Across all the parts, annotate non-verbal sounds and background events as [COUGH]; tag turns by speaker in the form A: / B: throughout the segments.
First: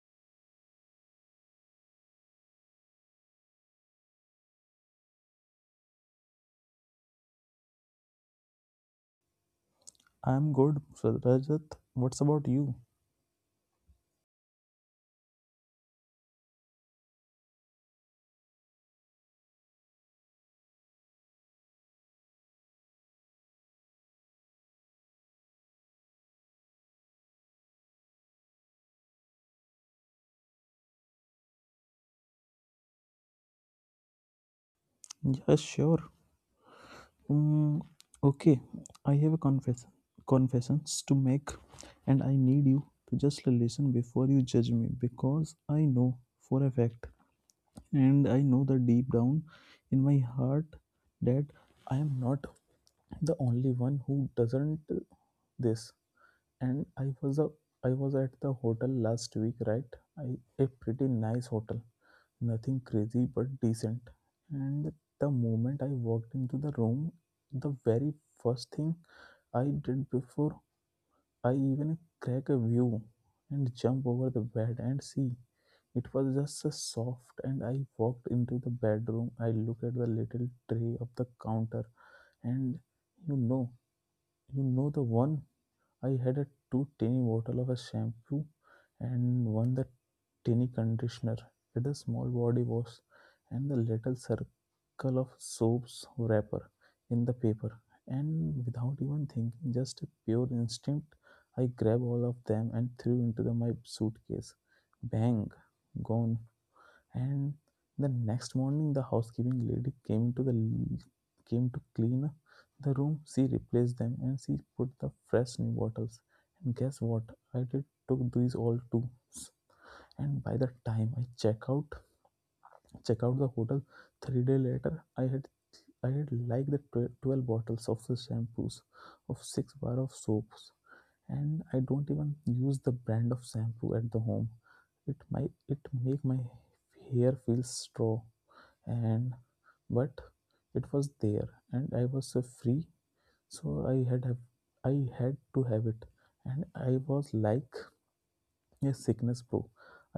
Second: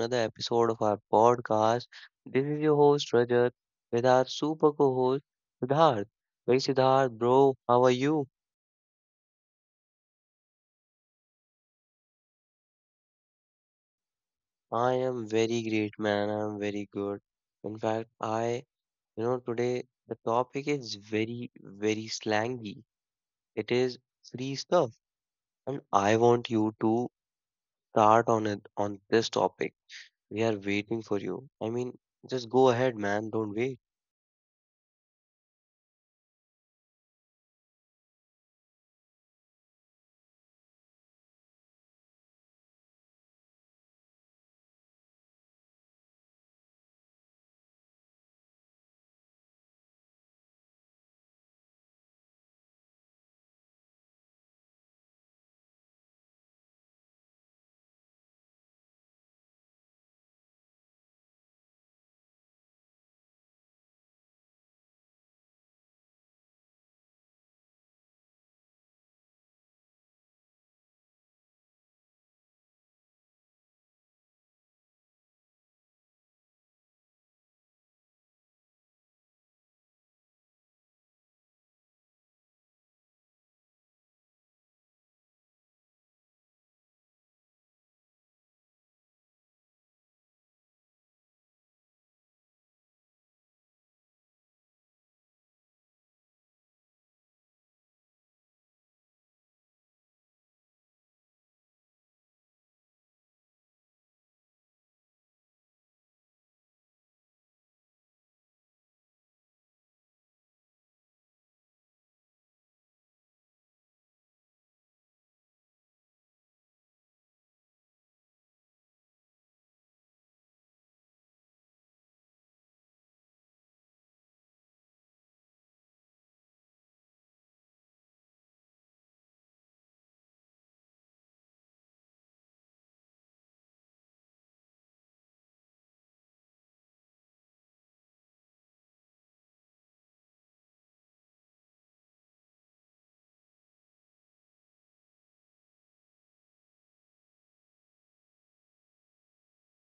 A: another episode of our podcast. This is your host Rajat with our super co-host Siddharth. Hey Siddharth, bro, how are you?
B: I'm good, Sir Rajat. What's about you?
A: I am very great, man. I am very good. In fact, today the topic is very, very slangy. It is free stuff, and I want you to start on it on this topic. We are waiting for you. I mean, just go ahead, man. Don't wait.
B: Yeah, sure. Mm, okay, I have a confessions to make, and I need you to just listen before you judge me because I know for a fact, and I know that deep down in my heart that I am not the only one who doesn't this. And I was at the hotel last week, right? I a pretty nice hotel. Nothing crazy, but decent. And the moment I walked into the room, the very first thing I did before I even crack a view and jump over the bed and see. It was just a soft, and I walked into the bedroom. I look at the little tray of the counter, and you know, you know the one I had a two tiny bottle of a shampoo and one the tiny conditioner. Had a small body wash and the little circle of soaps wrapper in the paper. And without even thinking, just a pure instinct, I grabbed all of them and threw into the, my suitcase. Bang, gone. And the next morning the housekeeping lady came to clean up the room. She replaced them and she put the fresh new bottles, and guess what I did? Took these all too. And by the time I check out the hotel 3 day later, I had like 12 bottles of the shampoos, of six bar of soaps. And I don't even use the brand of shampoo at the home. it my it make my hair feel straw. And but it was there and I was free. So I had to have it. And I was like a sickness pro.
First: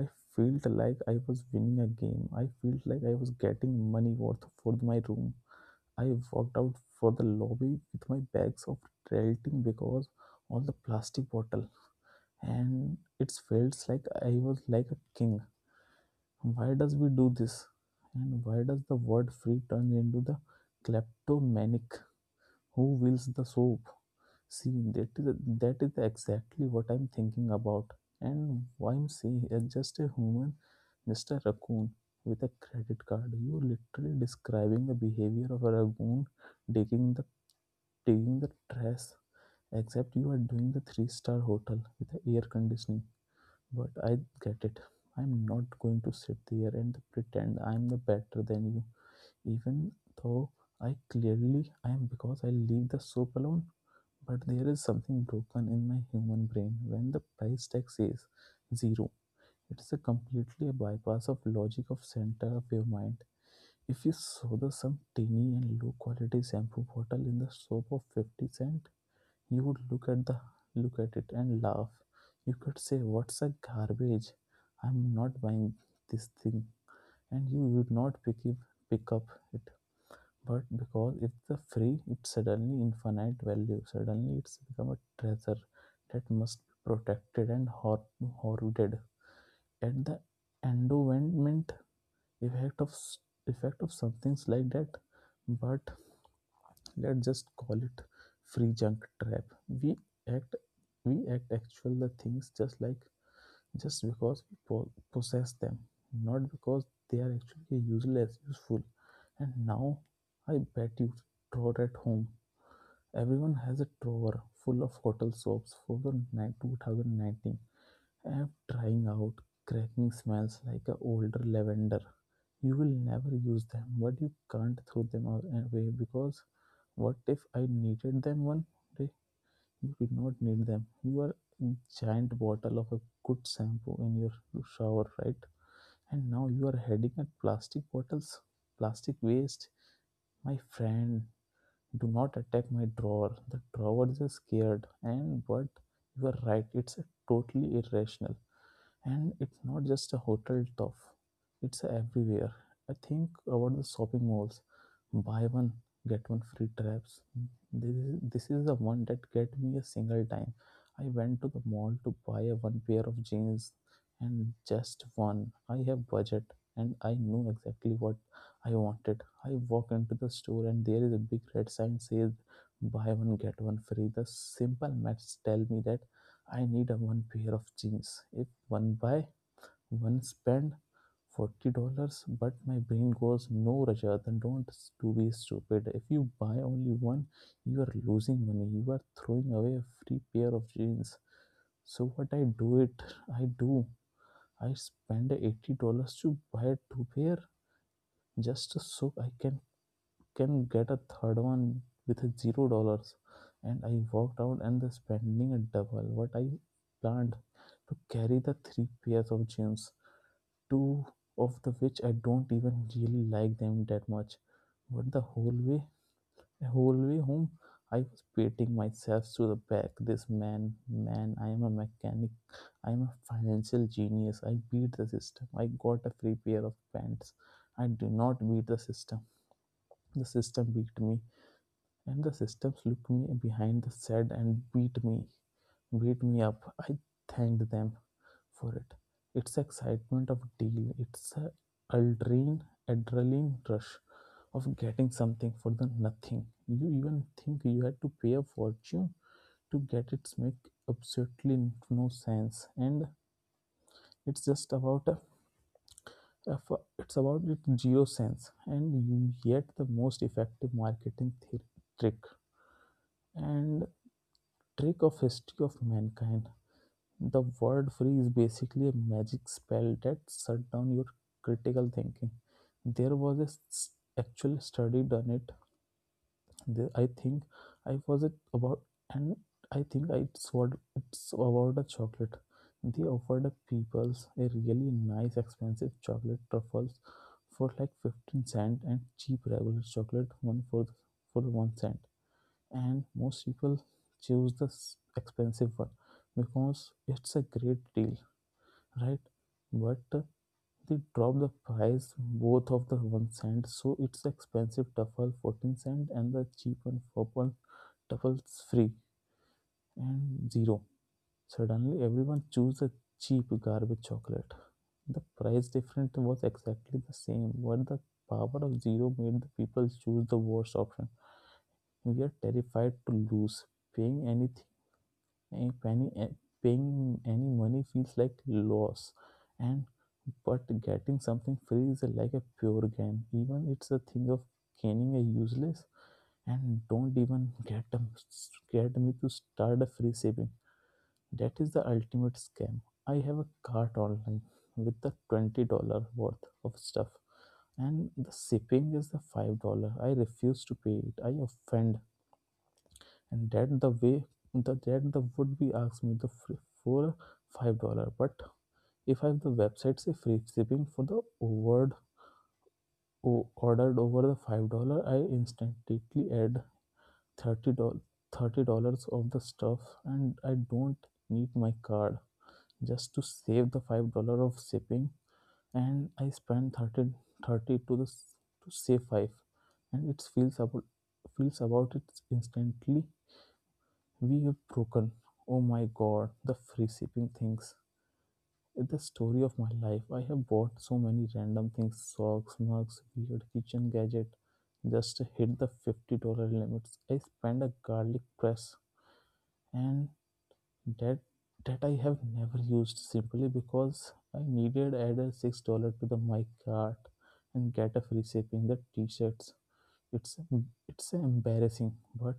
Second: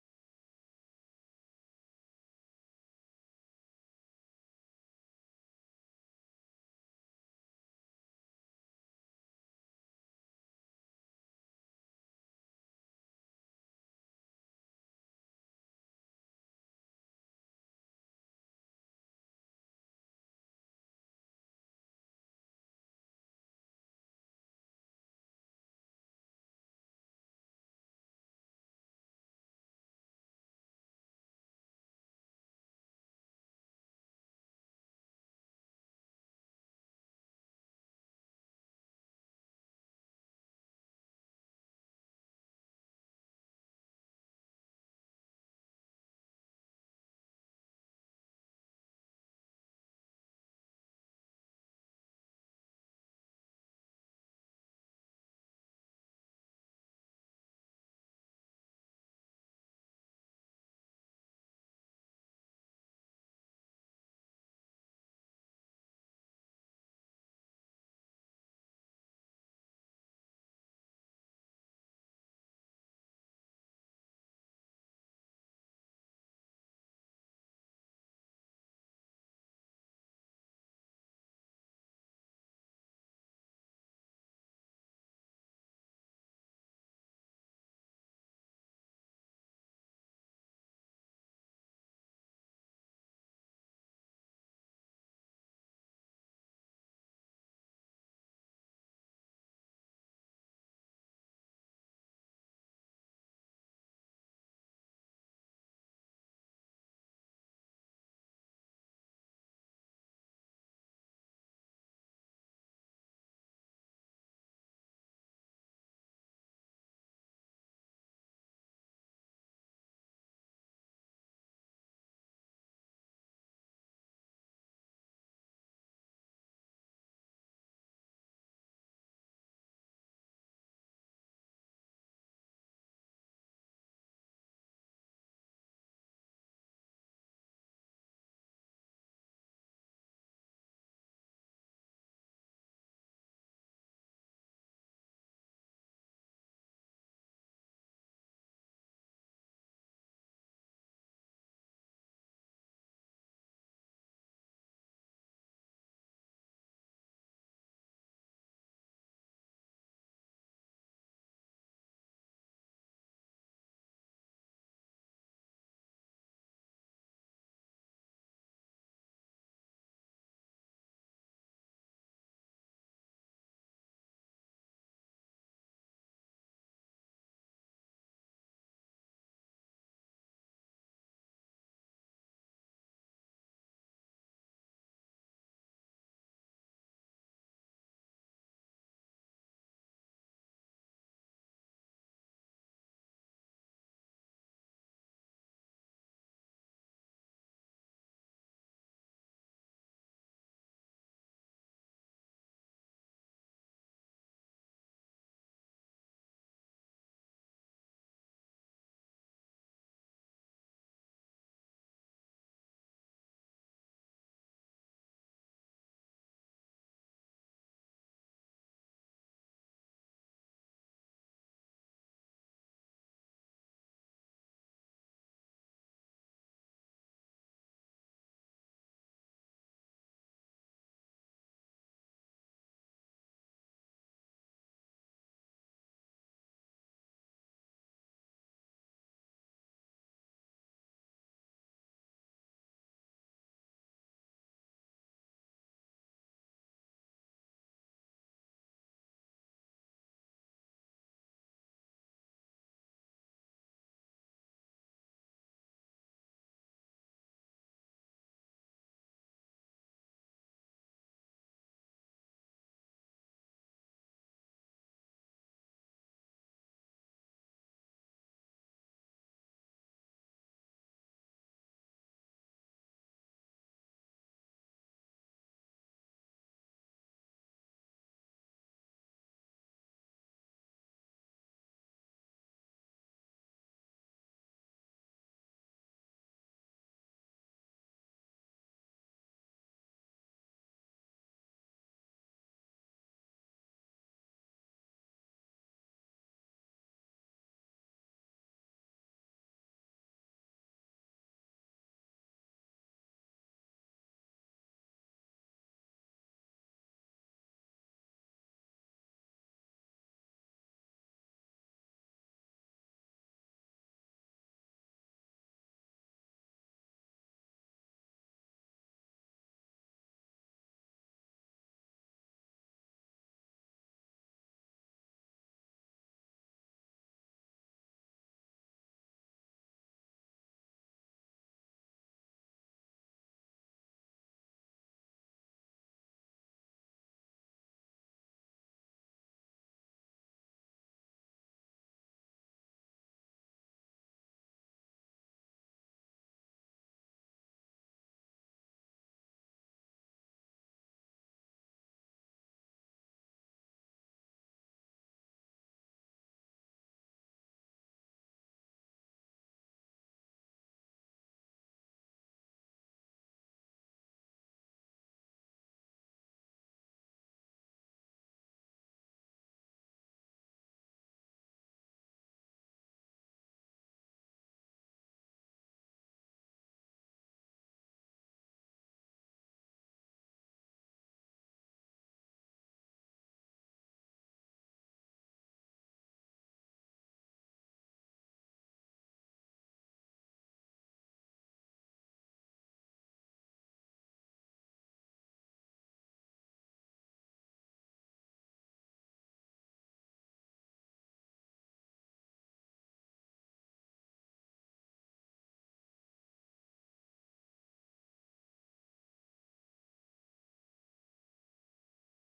B: I felt like I was winning a game. I felt like I was getting money worth for my room. I walked out for the lobby with my bags of tilting because all the plastic bottle, and it felt like I was a king. Why does we do this? And why does the word free turn into the kleptomaniac who wills the soap? See, that is, that is exactly what I'm thinking about. And why I'm saying it's just a human, just a raccoon with a credit card. You literally describing the behavior of a raccoon taking the taking the trash, except you are doing the three-star hotel with the air conditioning. But I get it. I'm not going to sit there and pretend I'm the better than you, even though I clearly am because I leave the soap alone. But there is something broken in my human brain when the price tag says zero. It's a completely a bypass of logic of center of your mind. If you saw the some tiny and low quality shampoo bottle in the soap of 50 cent, you would look at it and laugh. You could say, what's a garbage? I'm not buying this thing. And you would not pick up it. But because it's a free, it's suddenly infinite value. Suddenly it's become a treasure that must be protected and hoarded. At the endowment effect of effect of some things like that, but let's just call it free junk trap. we act we act actual the things just like just because we possess them, not because they are actually useless useful. And now I bet you drawer at home, everyone has a drawer full of hotel soaps for the 2019 I'm trying out. Cracking smells like a older lavender. You will never use them, but you can't throw them away because what if I needed them one day? You did not need them. You are a giant bottle of a good shampoo in your shower, right? And now you are heading at plastic bottles, plastic waste. My friend, do not attack my drawer. The drawer is scared, and but you are right, it's totally irrational. And it's not just a hotel stuff, it's everywhere. I think about the shopping malls, buy one get one free traps. this, this is the one that get me a single time. I went to the mall to buy a one pair of jeans, and just one, I have budget and I knew exactly what I wanted. I walk into the store and there is a big red sign says buy one get one free. The simple maths tell me that I need a one pair of jeans. If one buy, one spend $40, but my brain goes no Rajat and don't to be stupid. If you buy only one, you are losing money. You are throwing away a free pair of jeans. So what I do. I spend $80 to buy two pair just so I can get a third one with $0. And I walked out and the spending a double what I planned to carry the three pairs of jeans, two of the which I don't even really like them that much. But the whole way home, I was beating myself to the back. This man, man, I am a mechanic. I am a financial genius. I beat the system. I got a free pair of pants. I do not beat the system. The system beat me. And the systems looked me behind the said and beat me up. I thanked them for it. It's excitement of deal. It's a adrenaline, adrenaline rush of getting something for the nothing. You even think you had to pay a fortune to get it make absolutely no sense. And it's just about it's about it zero sense, and you get the most effective marketing trick and trick of history of mankind. The word free is basically a magic spell that shut down your critical thinking. There was actual study done it. There, I think I was it about, and I think I what it's about a chocolate. They offered the peoples a really nice expensive chocolate truffles for like 15 cent, and cheap regular chocolate one for 1 cent. And most people choose expensive one because it's a great deal, right? But they drop the price both of the 1 cent, so it's expensive duffel 14 cent and the cheap one purple duffels free and zero. Suddenly everyone choose the cheap garbage chocolate. The price difference was exactly the same, but the power of zero made the people choose the worst option. We are terrified to lose paying anything. If any, eh, paying any money feels like loss, and but getting something free is like a pure gain. Even it's a thing of gaining a useless. And don't even get me to start a free saving. That is the ultimate scam. I have a cart online with the $20 worth of stuff, and the shipping is the $5. I refuse to pay it. I offend and that the way the that the would be asked me the free for $5. But if I have the website say free shipping for the word ordered over the $5, I instantly add thirty dollars $30 of the stuff, and I don't need my card just to save the $5 of shipping. And I spend 30 to the to save five, and it feels about it instantly. We have broken. Oh my god, the free shipping things. It's the story of my life. I have bought so many random things, socks, mugs, weird kitchen gadget. Just to hit the $50 limits. I spent a garlic press and that that I have never used simply because I needed add a $6 to the my cart and get a free shipping the t-shirts. It's embarrassing, but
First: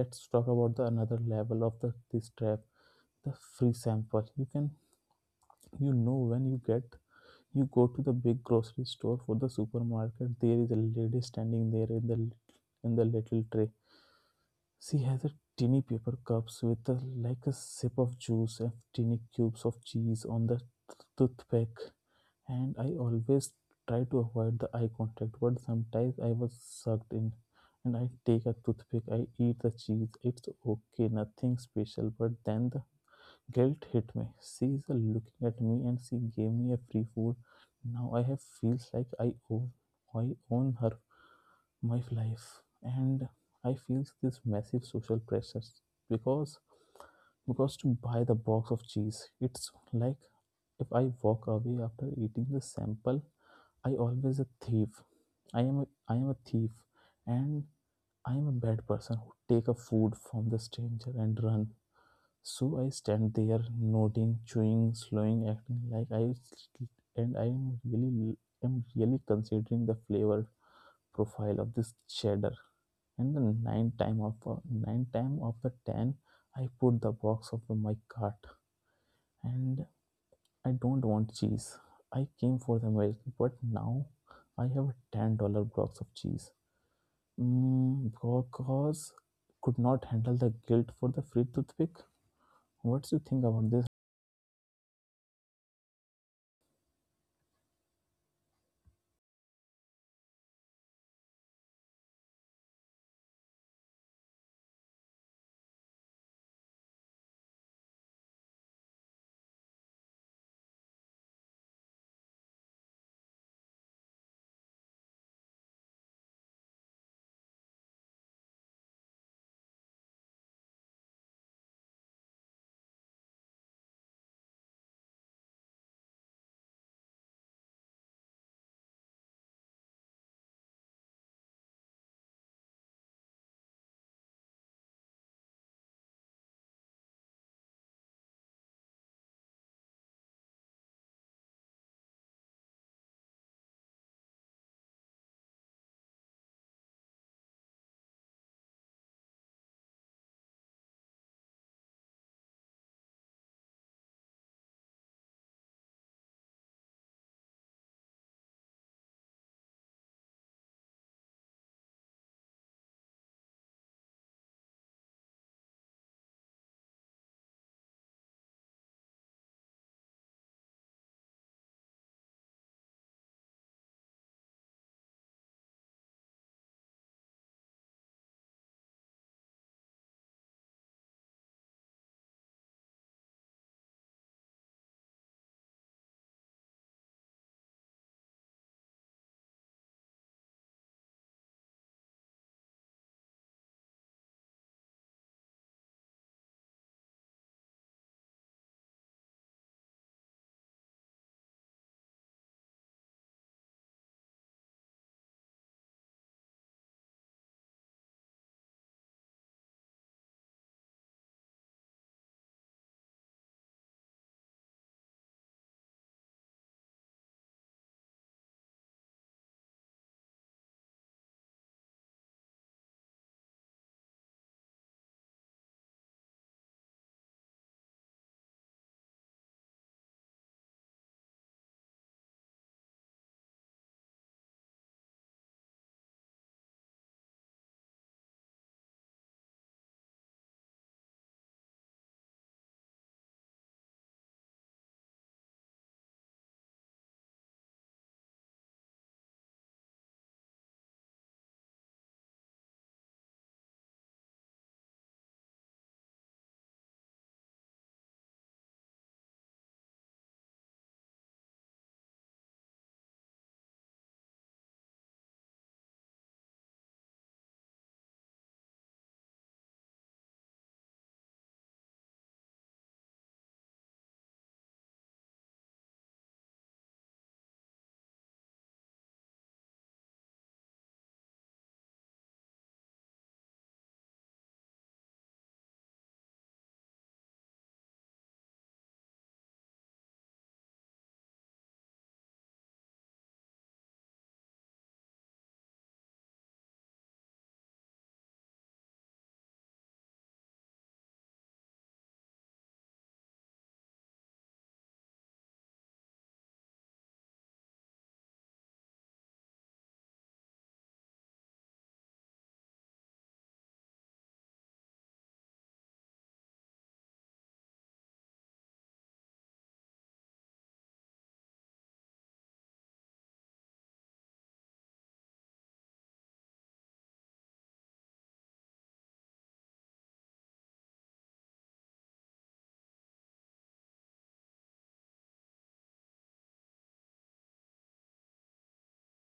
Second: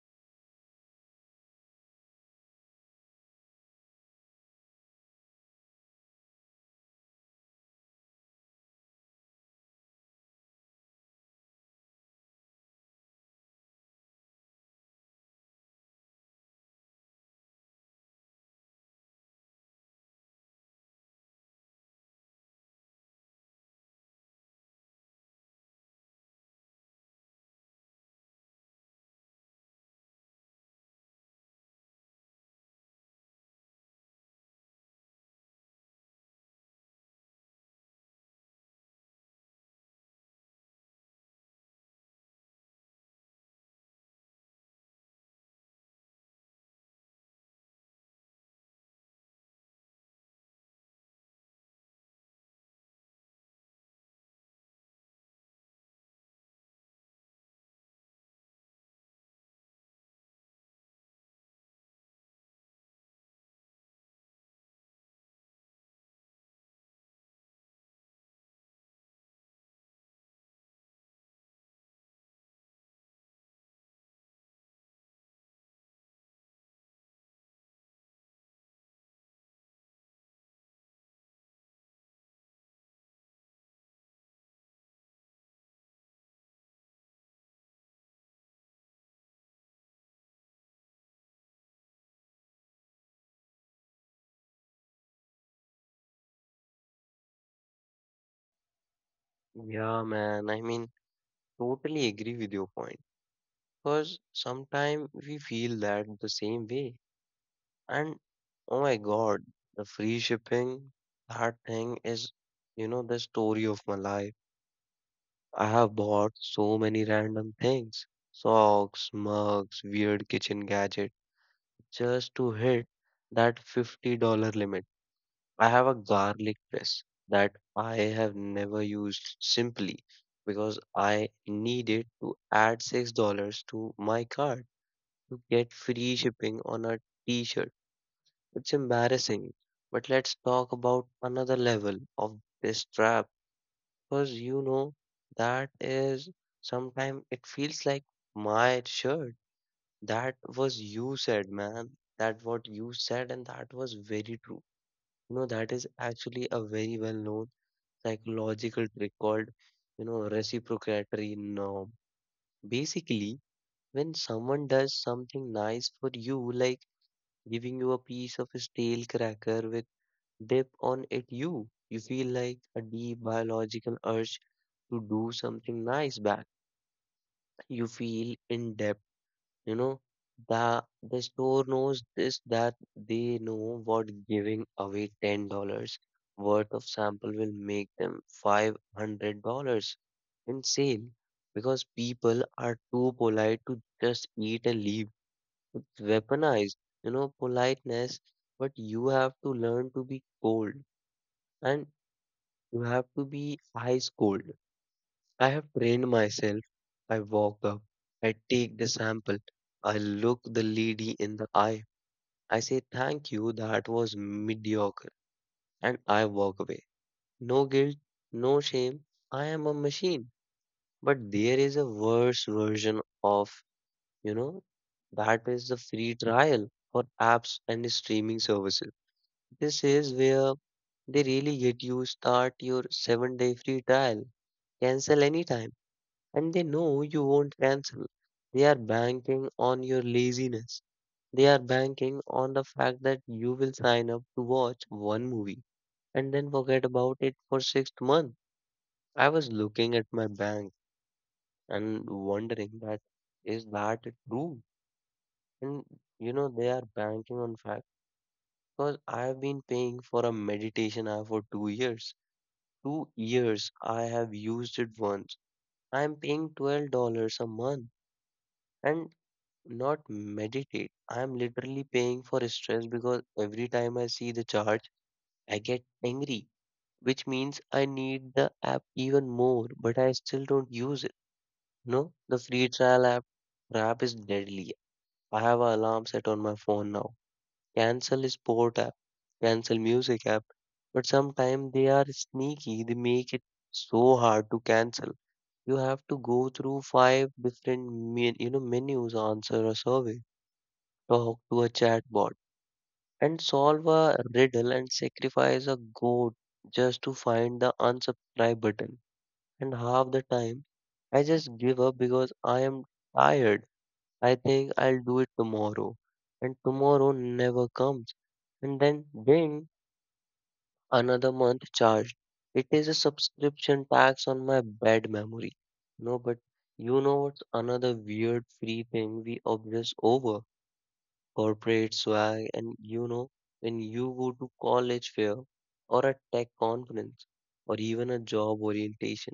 B: let's talk about the another level of the, this trap, the free sample. You know when you get you go to the big grocery store for the supermarket, there is a lady standing there in the little tray. She has a tiny paper cups with a, like a sip of juice and tiny cubes of cheese on the toothpick. And I always try to avoid the eye contact, but sometimes I was sucked in. And I take a toothpick, I eat the cheese, it's okay, nothing special. But then the guilt hit me. She is looking at me and she gave me a free food. Now I have feels like I own her my life. And I feel this massive social pressure because to buy the box of cheese, it's like if I walk away after eating the sample, I always a thief. I am a thief. And I am a bad person who take a food from the stranger and run. So I stand there, nodding, chewing, slowing, acting like I and I am really considering the flavor profile of this cheddar. And the nine time of the ten, I put the box of the my cart, and I don't want cheese. I came for the American, but now I have a $10 box of cheese. Because could not handle the guilt for the free toothpick. What do you think about this?
A: Yeah, man. Totally agree with your point. Because sometimes we feel that the same way. And oh my God, the free shipping, that thing is, you know, the story of my life. I have bought so many random things, socks, mugs, weird kitchen gadget, just to hit that $50 limit. I have a garlic press that I have never used simply because I needed to add $6 to my cart to get free shipping on a t-shirt. It's embarrassing, but let's talk about another level of this trap because you know that is sometimes it feels like my shirt. That was you said, man. That what you said, and that was very true. You know, that is actually a very well known psychological trick called reciprocatory norm. Basically, when someone does something nice for you, like giving you a piece of stale cracker with dip on it, you feel like a deep biological urge to do something nice back. You feel indebted. You know, the store knows this that they know what giving away $10 worth of sample will make them $500 in sale because people are too polite to just eat and leave. It's weaponized, you know, politeness, but you have to learn to be cold and you have to be ice cold. I have trained myself. I walk up, I take the sample, I look the lady in the eye, I say thank you, that was mediocre, and I walk away. No guilt, no shame. I am a machine. But there is a worse version of, you know, that is the free trial for apps and streaming services. This is where they really get you. Start your 7 day free trial, cancel anytime. And they know you won't cancel. They are banking on your laziness. They are banking on the fact that you will sign up to watch one movie and then forget about it for 6 months. I was looking at my bank and wondering that is that true? And you know, they are banking on fact because I've been paying for a meditation app for 2 years. 2 years I have used it once. I'm paying $12 a month and not meditate. I am literally paying for stress because every time I see the charge, I get angry, which means I need the app even more, but I still don't use it. No, the free trial app is deadly. I have an alarm set on my phone now. Cancel sport app, cancel music app, but sometimes they are sneaky. They make it so hard to cancel. You have to go through five different menus, answer a survey, talk to a chatbot and solve a riddle and sacrifice a goat just to find the unsubscribe button. And half the time, I just give up because I am tired. I think I'll do it tomorrow. And tomorrow never comes. And then, ding, another month charged. It is a subscription tax on my bad memory. No, but you know what's another weird free thing we obsess over? Corporate swag, and you know, when you go to college fair or a tech conference or even a job orientation,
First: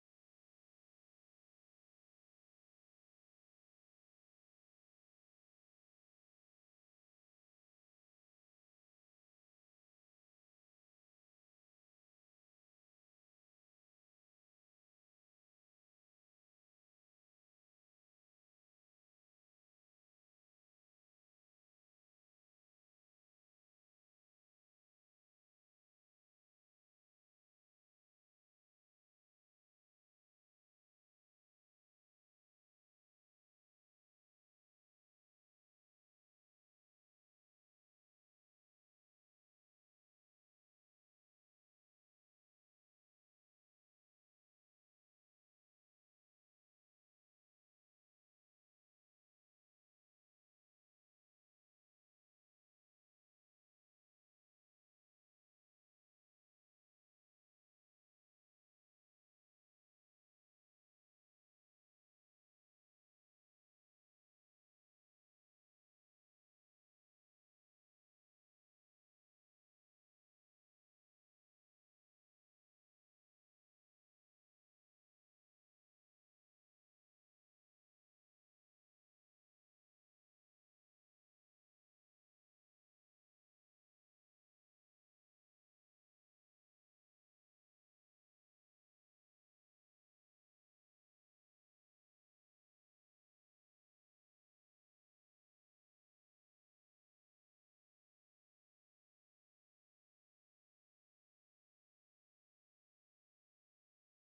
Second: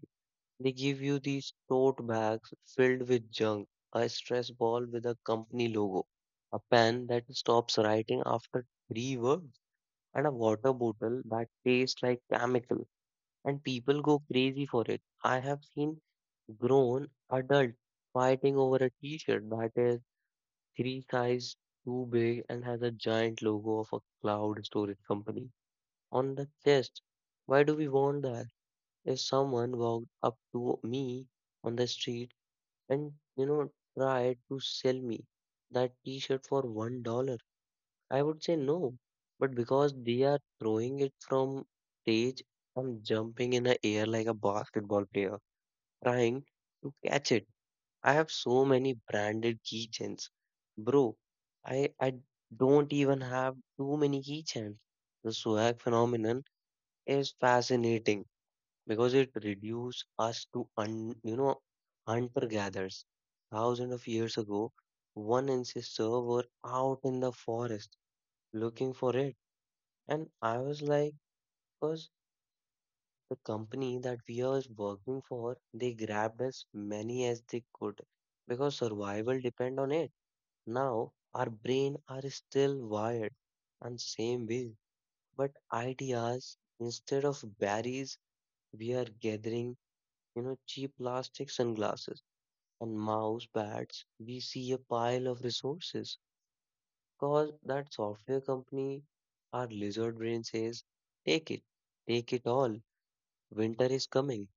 A: they give you these tote bags filled with junk, a stress ball with a company logo, a pen that stops writing after three words, and a water bottle that tastes like chemical. And people go crazy for it. I have seen grown adult fighting over a t-shirt that is three guys too big and has a giant logo of a cloud storage company on the chest. Why do we want that? If someone walked up to me on the street and you know tried to sell me that t-shirt for $1, I would say no. But because they are throwing it from stage, I'm jumping in the air like a basketball player, trying to catch it. I have so many branded keychains. Bro, I don't even have too many keychains. The swag phenomenon is fascinating because it reduces us to you know hunter gatherers. Thousands of years ago, one ancestor were out in the forest looking for it, and I was like, because the company that we are working for, they grabbed as many as they could because survival depend on it. Now our brain are still wired and same way, but ideas instead of berries, we are gathering, you know, cheap plastic sunglasses and mouse pads. We see a pile of resources cause that software company, our lizard brain says, take it, take it all. Winter is coming.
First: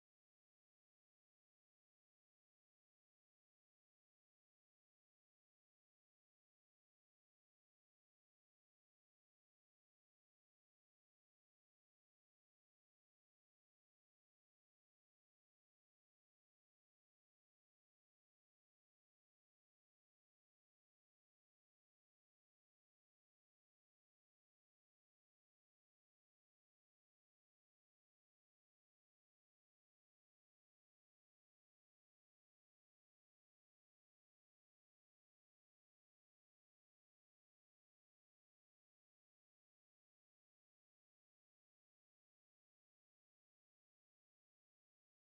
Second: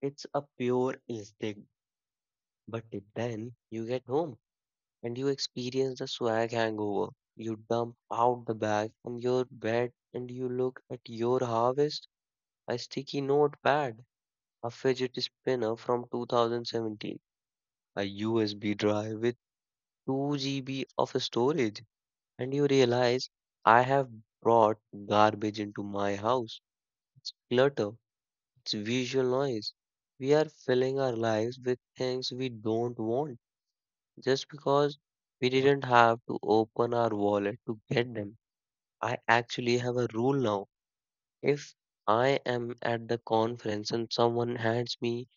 A: It's a pure instinct. But then you get home and you experience the swag hangover. You dump out the bag on your bed and you look at your harvest, a sticky notepad, a fidget spinner from 2017, a USB drive with 2 GB of storage, and you realize I have brought garbage into my house. It's clutter, it's visual noise. We are filling our lives with things we don't want just because we didn't have to open our wallet to get them. I actually have a rule now. If I am at the conference and someone hands me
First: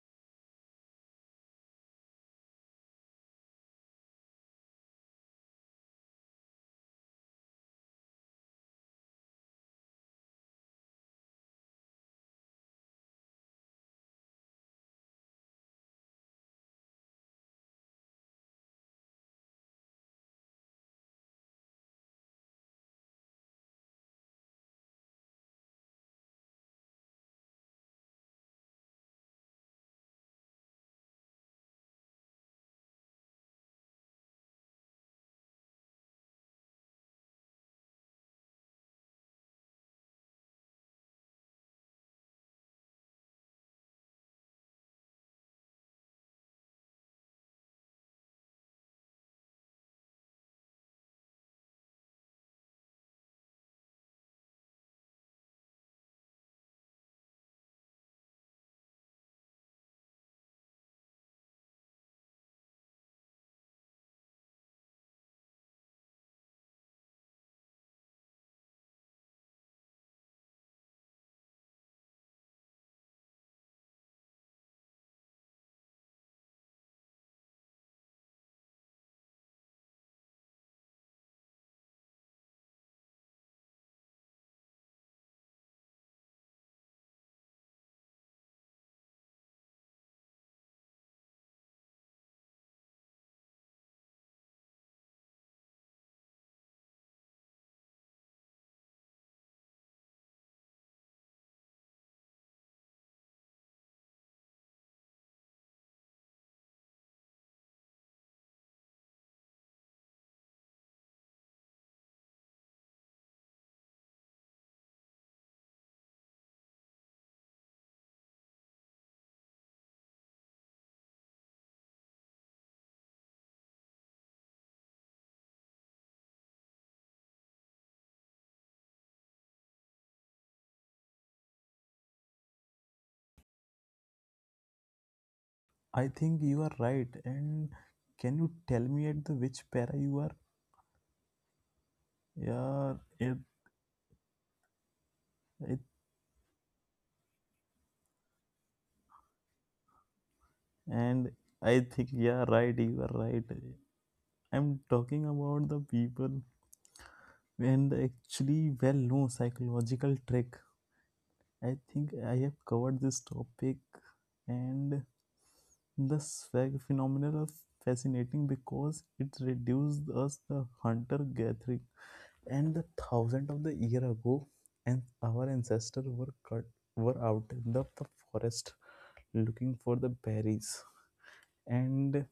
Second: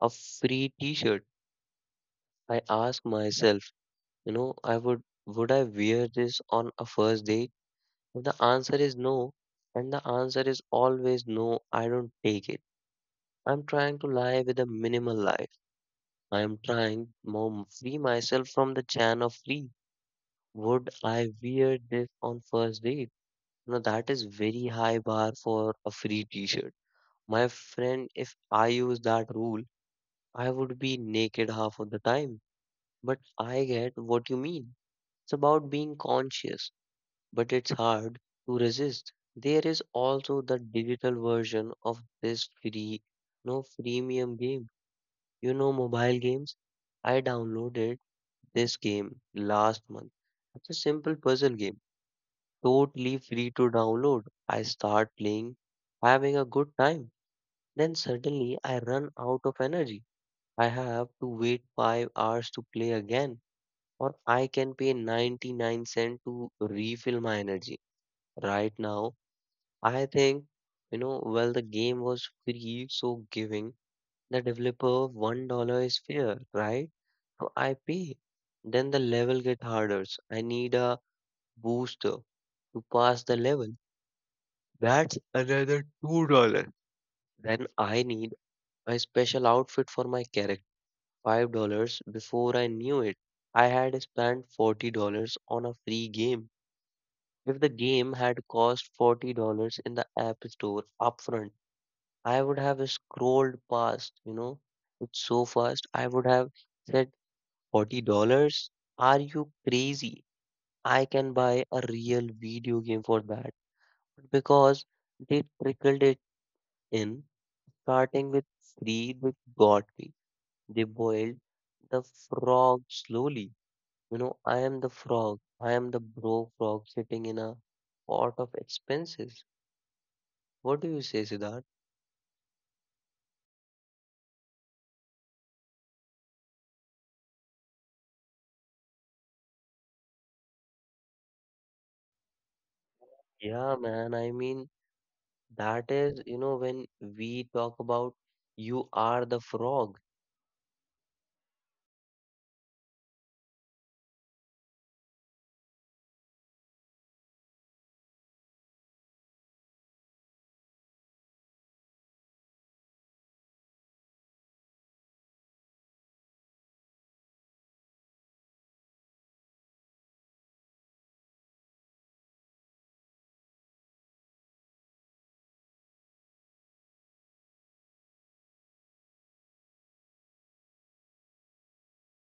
A: a free t-shirt, I ask myself, you know, I would I wear this on a first date? If the answer is no, and the answer is always no, I don't take it. I'm trying to live with a minimal life. I'm trying to free myself from the chain of free. Would I wear this on first date? Now that is very high bar for a free t-shirt. My friend, if I use that rule, I would be naked half of the time. But I get what you mean. It's about being conscious, but it's hard to resist. There is also the digital version of this free, no freemium game. You know, mobile games. I downloaded this game last month. It's a simple puzzle game totally free to download. I start playing, having a good time. Then suddenly I run out of energy. I have to wait 5 hours to play again, or I can pay 99 cents to refill my energy. Right now, I think, you know, well, the game was free, so giving the developer $1 is fair, right? So I pay. Then the level get harder. I need a booster to pass the level. That's another $2. Then I need a special outfit for my character. $5 before I knew it. I had spent $40 on a free game. If the game had cost $40 in the app store upfront, I would have scrolled past, you know, it's so fast. I would have said, $40? Are you crazy? I can buy a real video game for that. But because they trickled it in starting with three which got me. They boiled the frog slowly. You know, I am the frog. I am the bro frog sitting in a pot of expenses. What do you say, Siddharth?
B: I think you are right. And can you tell me at the which para you are? Yeah, it,
A: Yeah, man. I mean,
B: it,
A: that is, you know, when we talk about you are the frog.
B: and I think yeah, right. You are right. I'm talking about the people and actually well-known psychological trick. I think I have covered this topic, and this phenomenon is fascinating because it reduces us the hunter-gatherer and the thousand of the year ago, and our ancestors were out in the forest looking for the berries. And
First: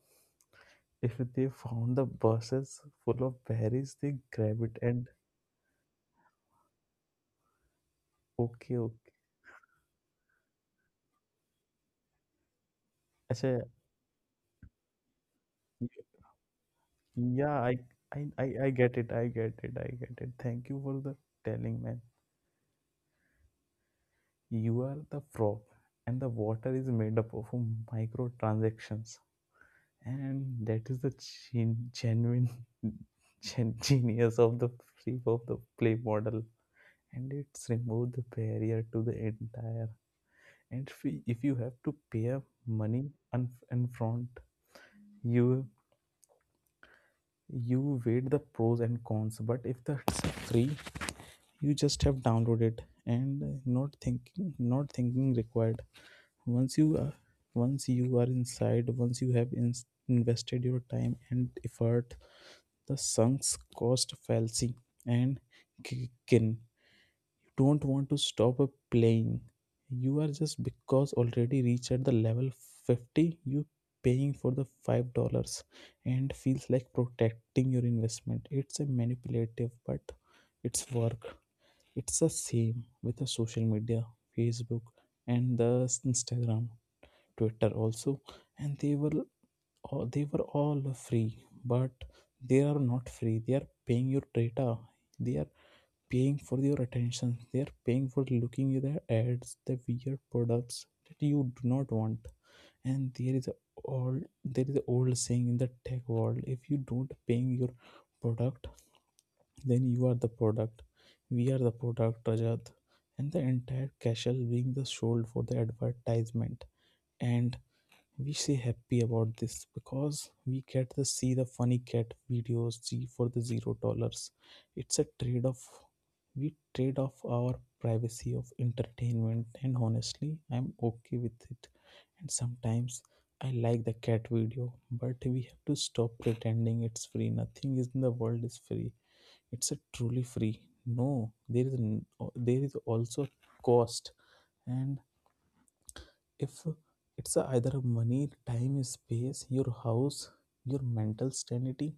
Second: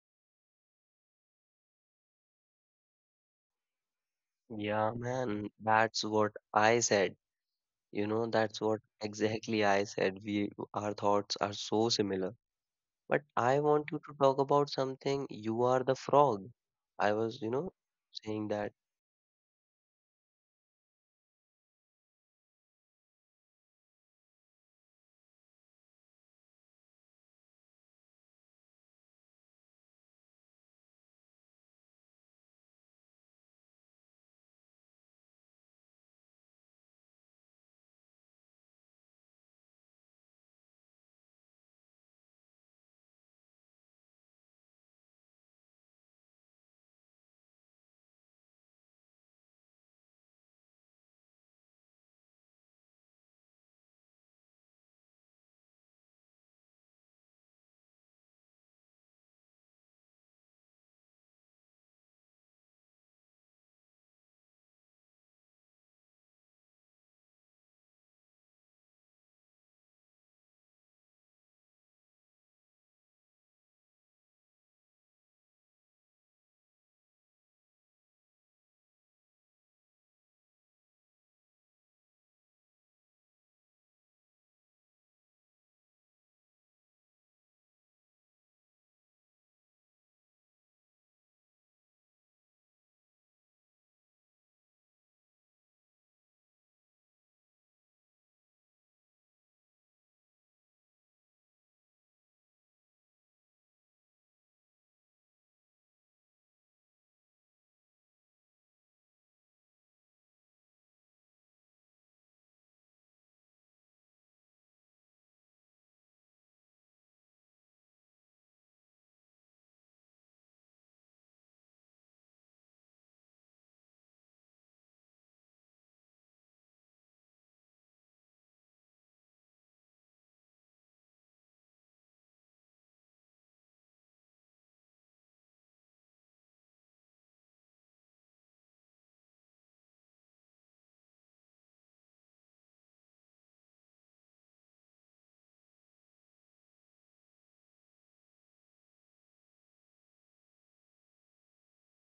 B: if they found the buses full of berries, they grab it.
A: Yeah,
B: And
A: man. That's what I said. You know, that's
B: okay,
A: what
B: okay.
A: exactly I said. We, our thoughts are so similar. But I
B: Acha,
A: want you to talk about something. You are
B: y-
A: the frog. I was, you
B: yeah,
A: know,
B: I, I
A: saying
B: i i
A: that.
B: get it, I get it, I get it. Thank you for the telling, man. You are the frog, and the water is made up of microtransactions, and that is the genuine [LAUGHS] genius of the free of the play model. And it's removed the barrier to the entire. And if you have to pay money in front, you you weigh the pros and cons. But if that's free, you just have downloaded. And not thinking required. Once you are once you are inside, once you have invested your time and effort. The sunks cost Falsi and Kin. You don't want to stop a playing. You are just because already reached at the level 50, you paying for the $5 and feels like protecting your investment. It's a manipulative, but it's work. It's the same with the social media, Facebook and the Instagram, Twitter also. And they will they were all free, but they are not free. They are paying your data, they are paying for your attention, they are paying for looking at the ads, the weird products that you do not want. And there is old an old saying in the tech world: if you don't paying your product, then you are the product. We are the product, Rajat, and the entire castle being the sold for the advertisement. And we say happy about this because we get to see the funny cat videos z for the $0. It's a trade off. We trade off our privacy of entertainment, and honestly I'm okay with it. And sometimes I like the cat video, but we have to stop pretending it's free. Nothing is in the world is free. It's a truly free, no. There is also a cost. And if it's either money, time, space, your house, your mental sanity,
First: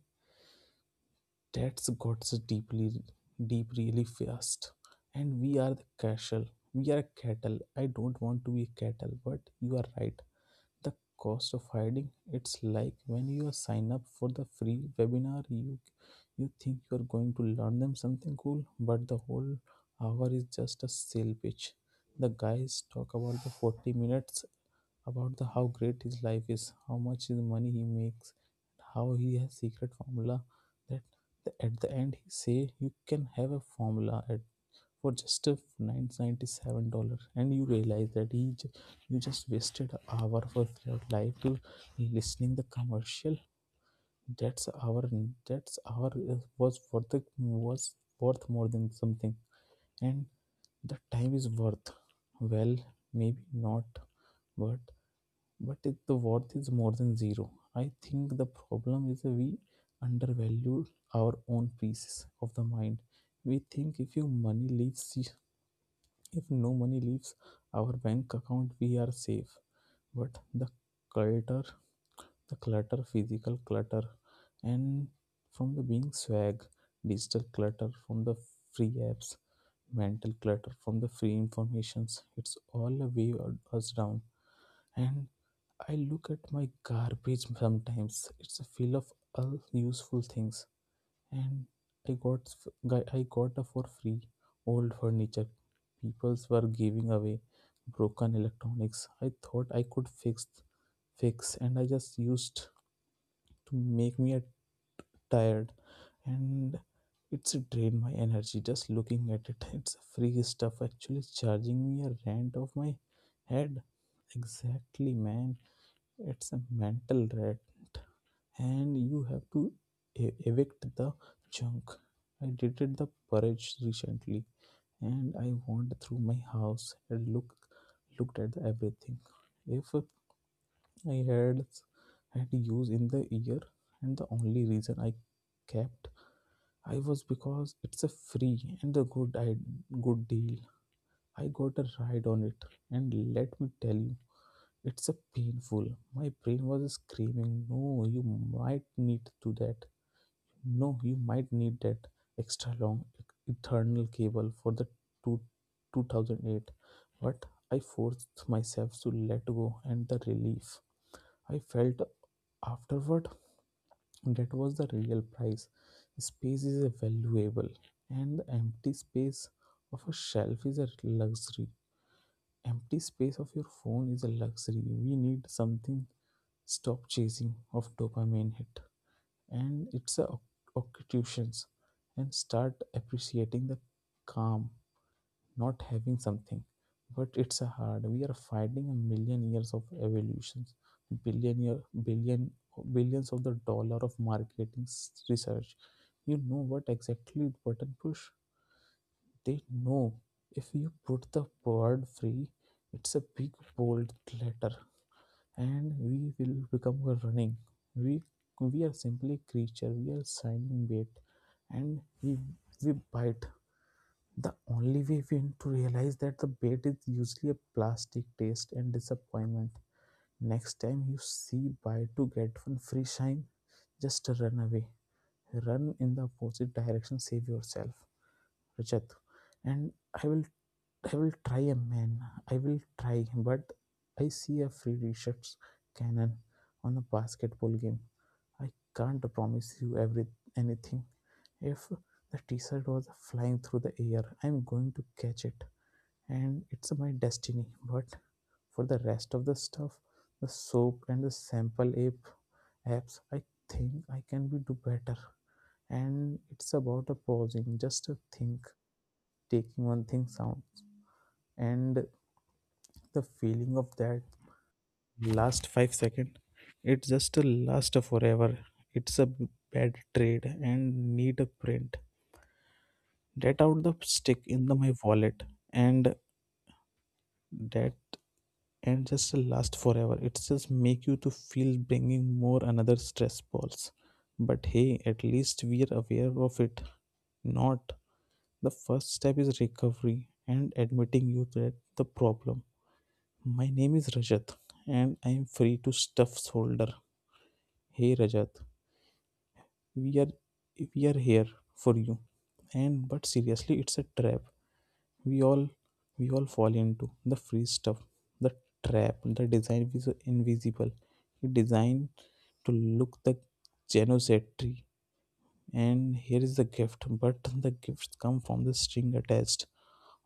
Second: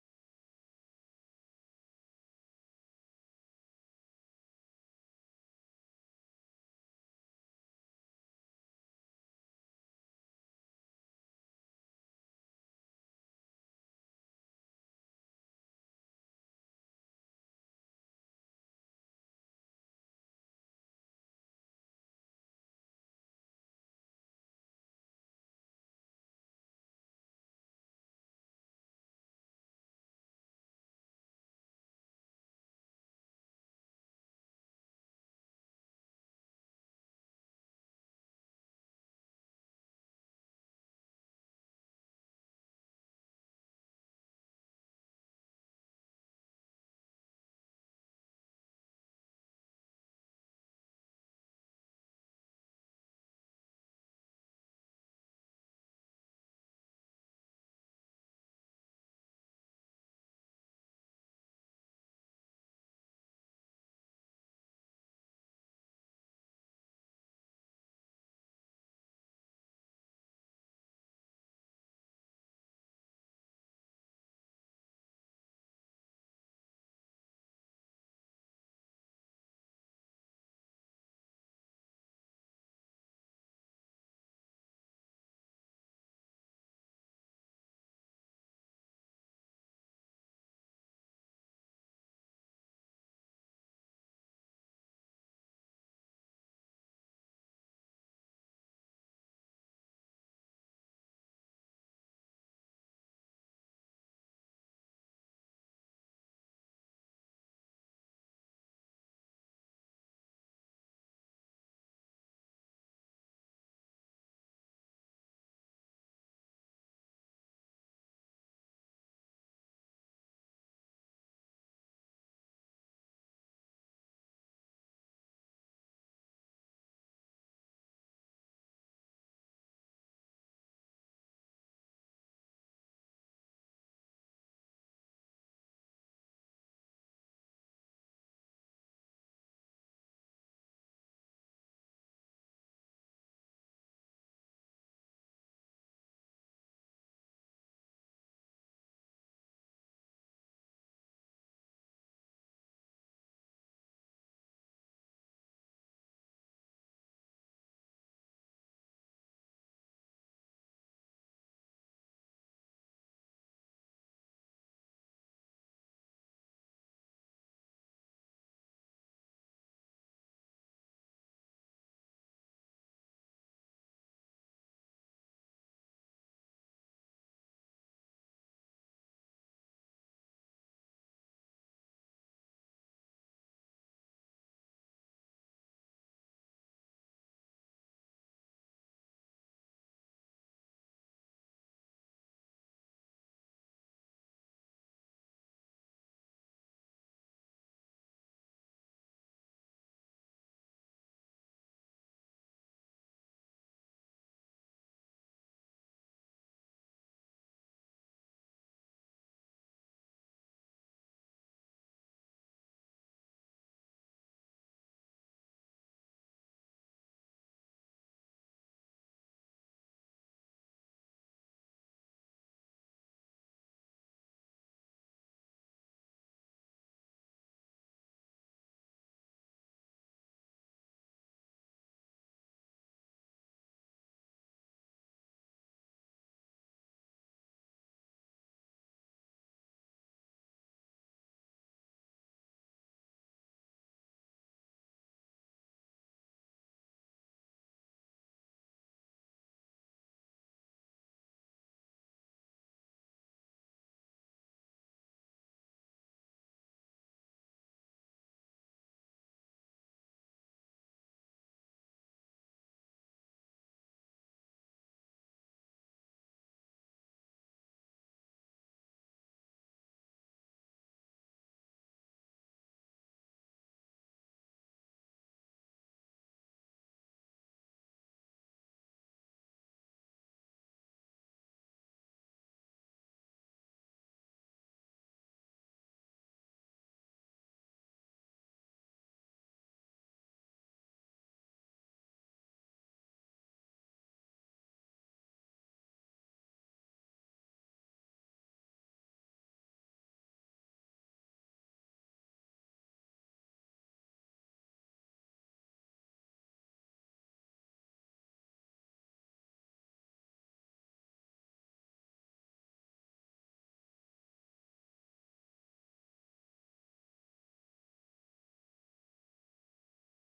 B: that's got so deep really fast. And we are the cattle. We are cattle. I don't want to be cattle, but you are right. The cost of hiding, it's like when you sign up for the free webinar, you think you are going to learn them something cool, but the whole hour is just a sale pitch. The guys talk about the 40 minutes about the how great his life is, how much his money he makes, and how he has secret formula that at the end he say you can have a formula at for just a $997. And you realize that you just wasted an hour of your life to listening the commercial. That's our that's our was worth the was worth more than something. And the time is worth, well, maybe not. But if the worth is more than zero, I think the problem is that we undervalue our own peace of the mind. We think if no money leaves our bank account, we are safe. But the clutter, clutter, physical clutter, and from the being swag, digital clutter, from the free apps, mental clutter, from the free informations, it's all a weigh us down. And I look at my garbage sometimes. It's a fill of all useful things, and I got a for free old furniture. People's were giving away broken electronics. I thought I could fix, and I just used to make me a tired, and it's drained my energy just looking at it. [LAUGHS] It's free stuff actually charging me a rent of my head. Exactly, man. It's a mental rat, and you have to evict the junk. I did it the purge recently, and I went through my house and looked at everything. If I had had used in the year, and the only reason I kept I was because it's a free and a good good deal. I got a ride on it, and let me tell you it's a painful. My brain was screaming, "No, you might need to that. No, you might need that extra long eternal cable for the two, 2008." But I forced myself to let go, and the relief I felt afterward, that was the real price. Space is a valuable, and the empty space of a shelf is a luxury. Empty space of your phone is a luxury. We need something, stop chasing of dopamine hit and its a occupations, and start appreciating the calm not having something. But it's a hard, we are fighting a million years of evolutions, billion year billion billions of the dollar of marketing research. You know what exactly button push they know. If you put the bird free, it's a big bold letter, and we will become running. We we are simply creature. We are signing bait, and we bite. The only way we need to realize that the bait is usually a plastic taste and disappointment. Next time you see buy to get one free shine, just run away. Run in the opposite direction, save yourself, Rajat. And I will I will try, a man. I will try, but I see a free reshots cannon on a basketball game. I can't promise you every anything. If the t-shirt was flying through the air, I'm going to catch it, and it's my destiny. But for the rest of the stuff, the soap and the sample apps, I think I can be do better. And it's about a pausing, just a think taking one thing sound. And the feeling of that last 5 second, it just lasts forever. It's a bad trade and need a print that out, the stick in the my wallet. And that and just last forever, it just make you to feel bringing more another stress balls. But hey, at least we are aware of it. Not the first step is recovery and admitting you that the problem. My name is Rajat, and I am free to stuff shoulder. Hey Rajat, we are we are here for you. And but seriously it's a trap. We all we all fall into the free stuff. The trap, the design is invisible. It designed to look the genocide. And here is the gift, but the gifts come from the string attached.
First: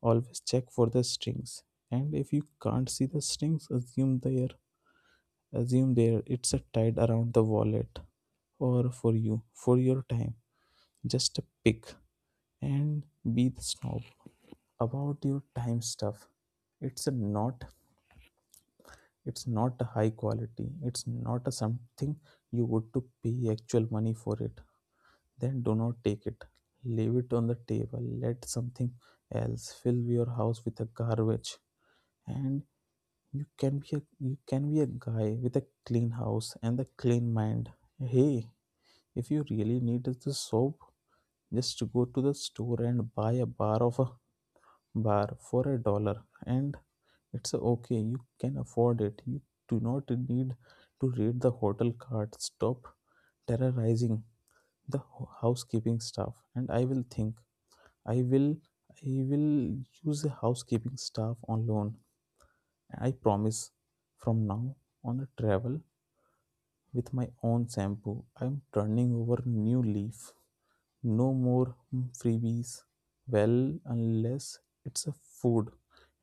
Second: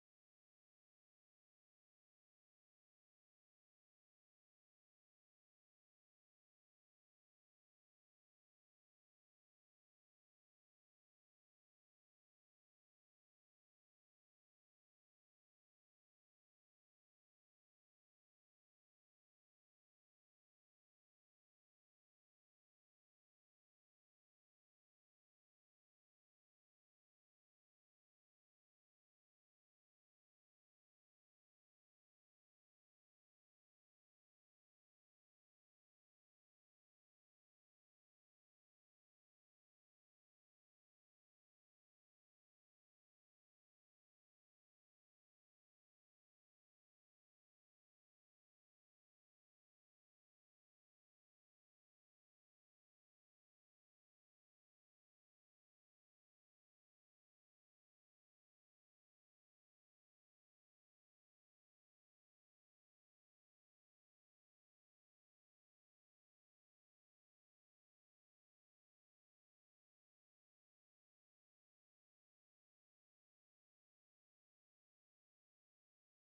B: Always check for the strings. And if you can't see the strings, assume they are assume there it's a tied around the wallet, or for your time, just pick and be the snob about your time stuff. it's a not it's not a high quality, it's not a something you would to pay actual money for it, then do not take it. Leave it on the table, let something else fill your house with a garbage. And you can be a guy with a clean house and a clean mind. Hey. If you really need the soap, just go to the store and buy a bar for a dollar, and it's okay. You can afford it. You do not need to read the hotel card. Stop terrorizing the housekeeping staff, and I will I will use a housekeeping staff on loan. I promise from now on a travel with my own shampoo. I'm turning over new leaf. No more freebies. Well, unless it's a food.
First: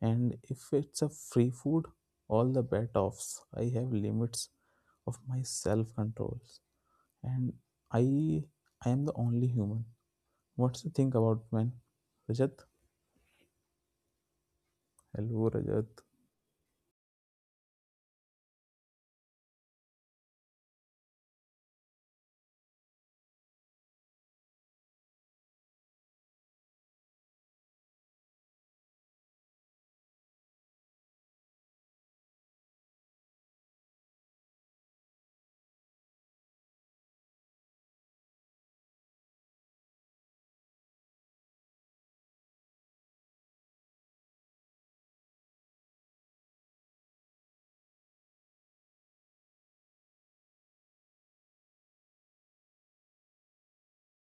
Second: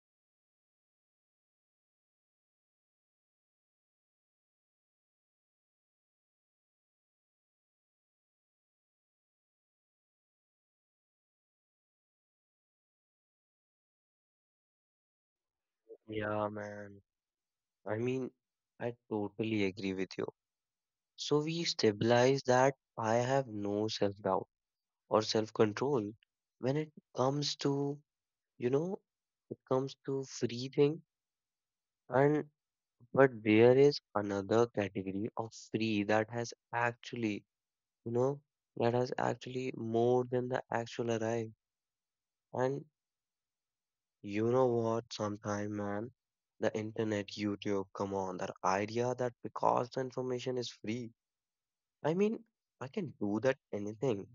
B: And if it's a free food, all the bet offs. I have limits of my self controls. And I I am the only human. What's the think about, man? Rajat? Hello, Rajat.
A: Yeah, man. I mean, I totally agree with you. So we stabilize that I have no self-doubt or self-control when it comes to, you know, it comes to free thing. And but there is another category of free that has actually, you know, that has actually more than the actual arrive. And you know what? Sometime, man, the internet, YouTube, come on, that idea that because the information is free, I mean, I can do that anything.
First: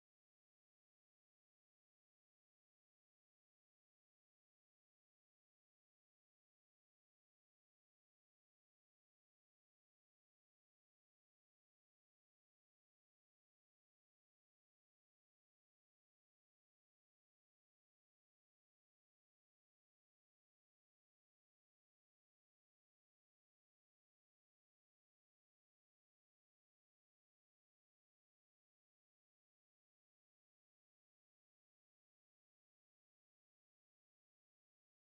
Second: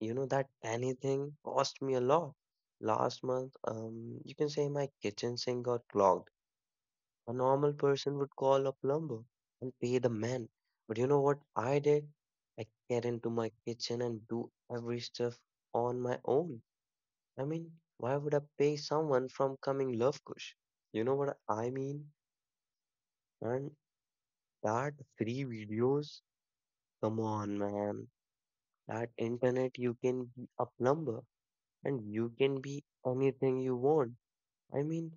A: You know, that anything cost me a lot. Last month, you can say my kitchen sink got clogged. A normal person would call a plumber and pay the man. But you know what I did? I get into my kitchen and do every stuff on my own. I mean, why would I pay someone from coming Love Kush? You know what I mean? And that free videos, come on, man. That internet, you can be a plumber and you can be anything you want. I mean,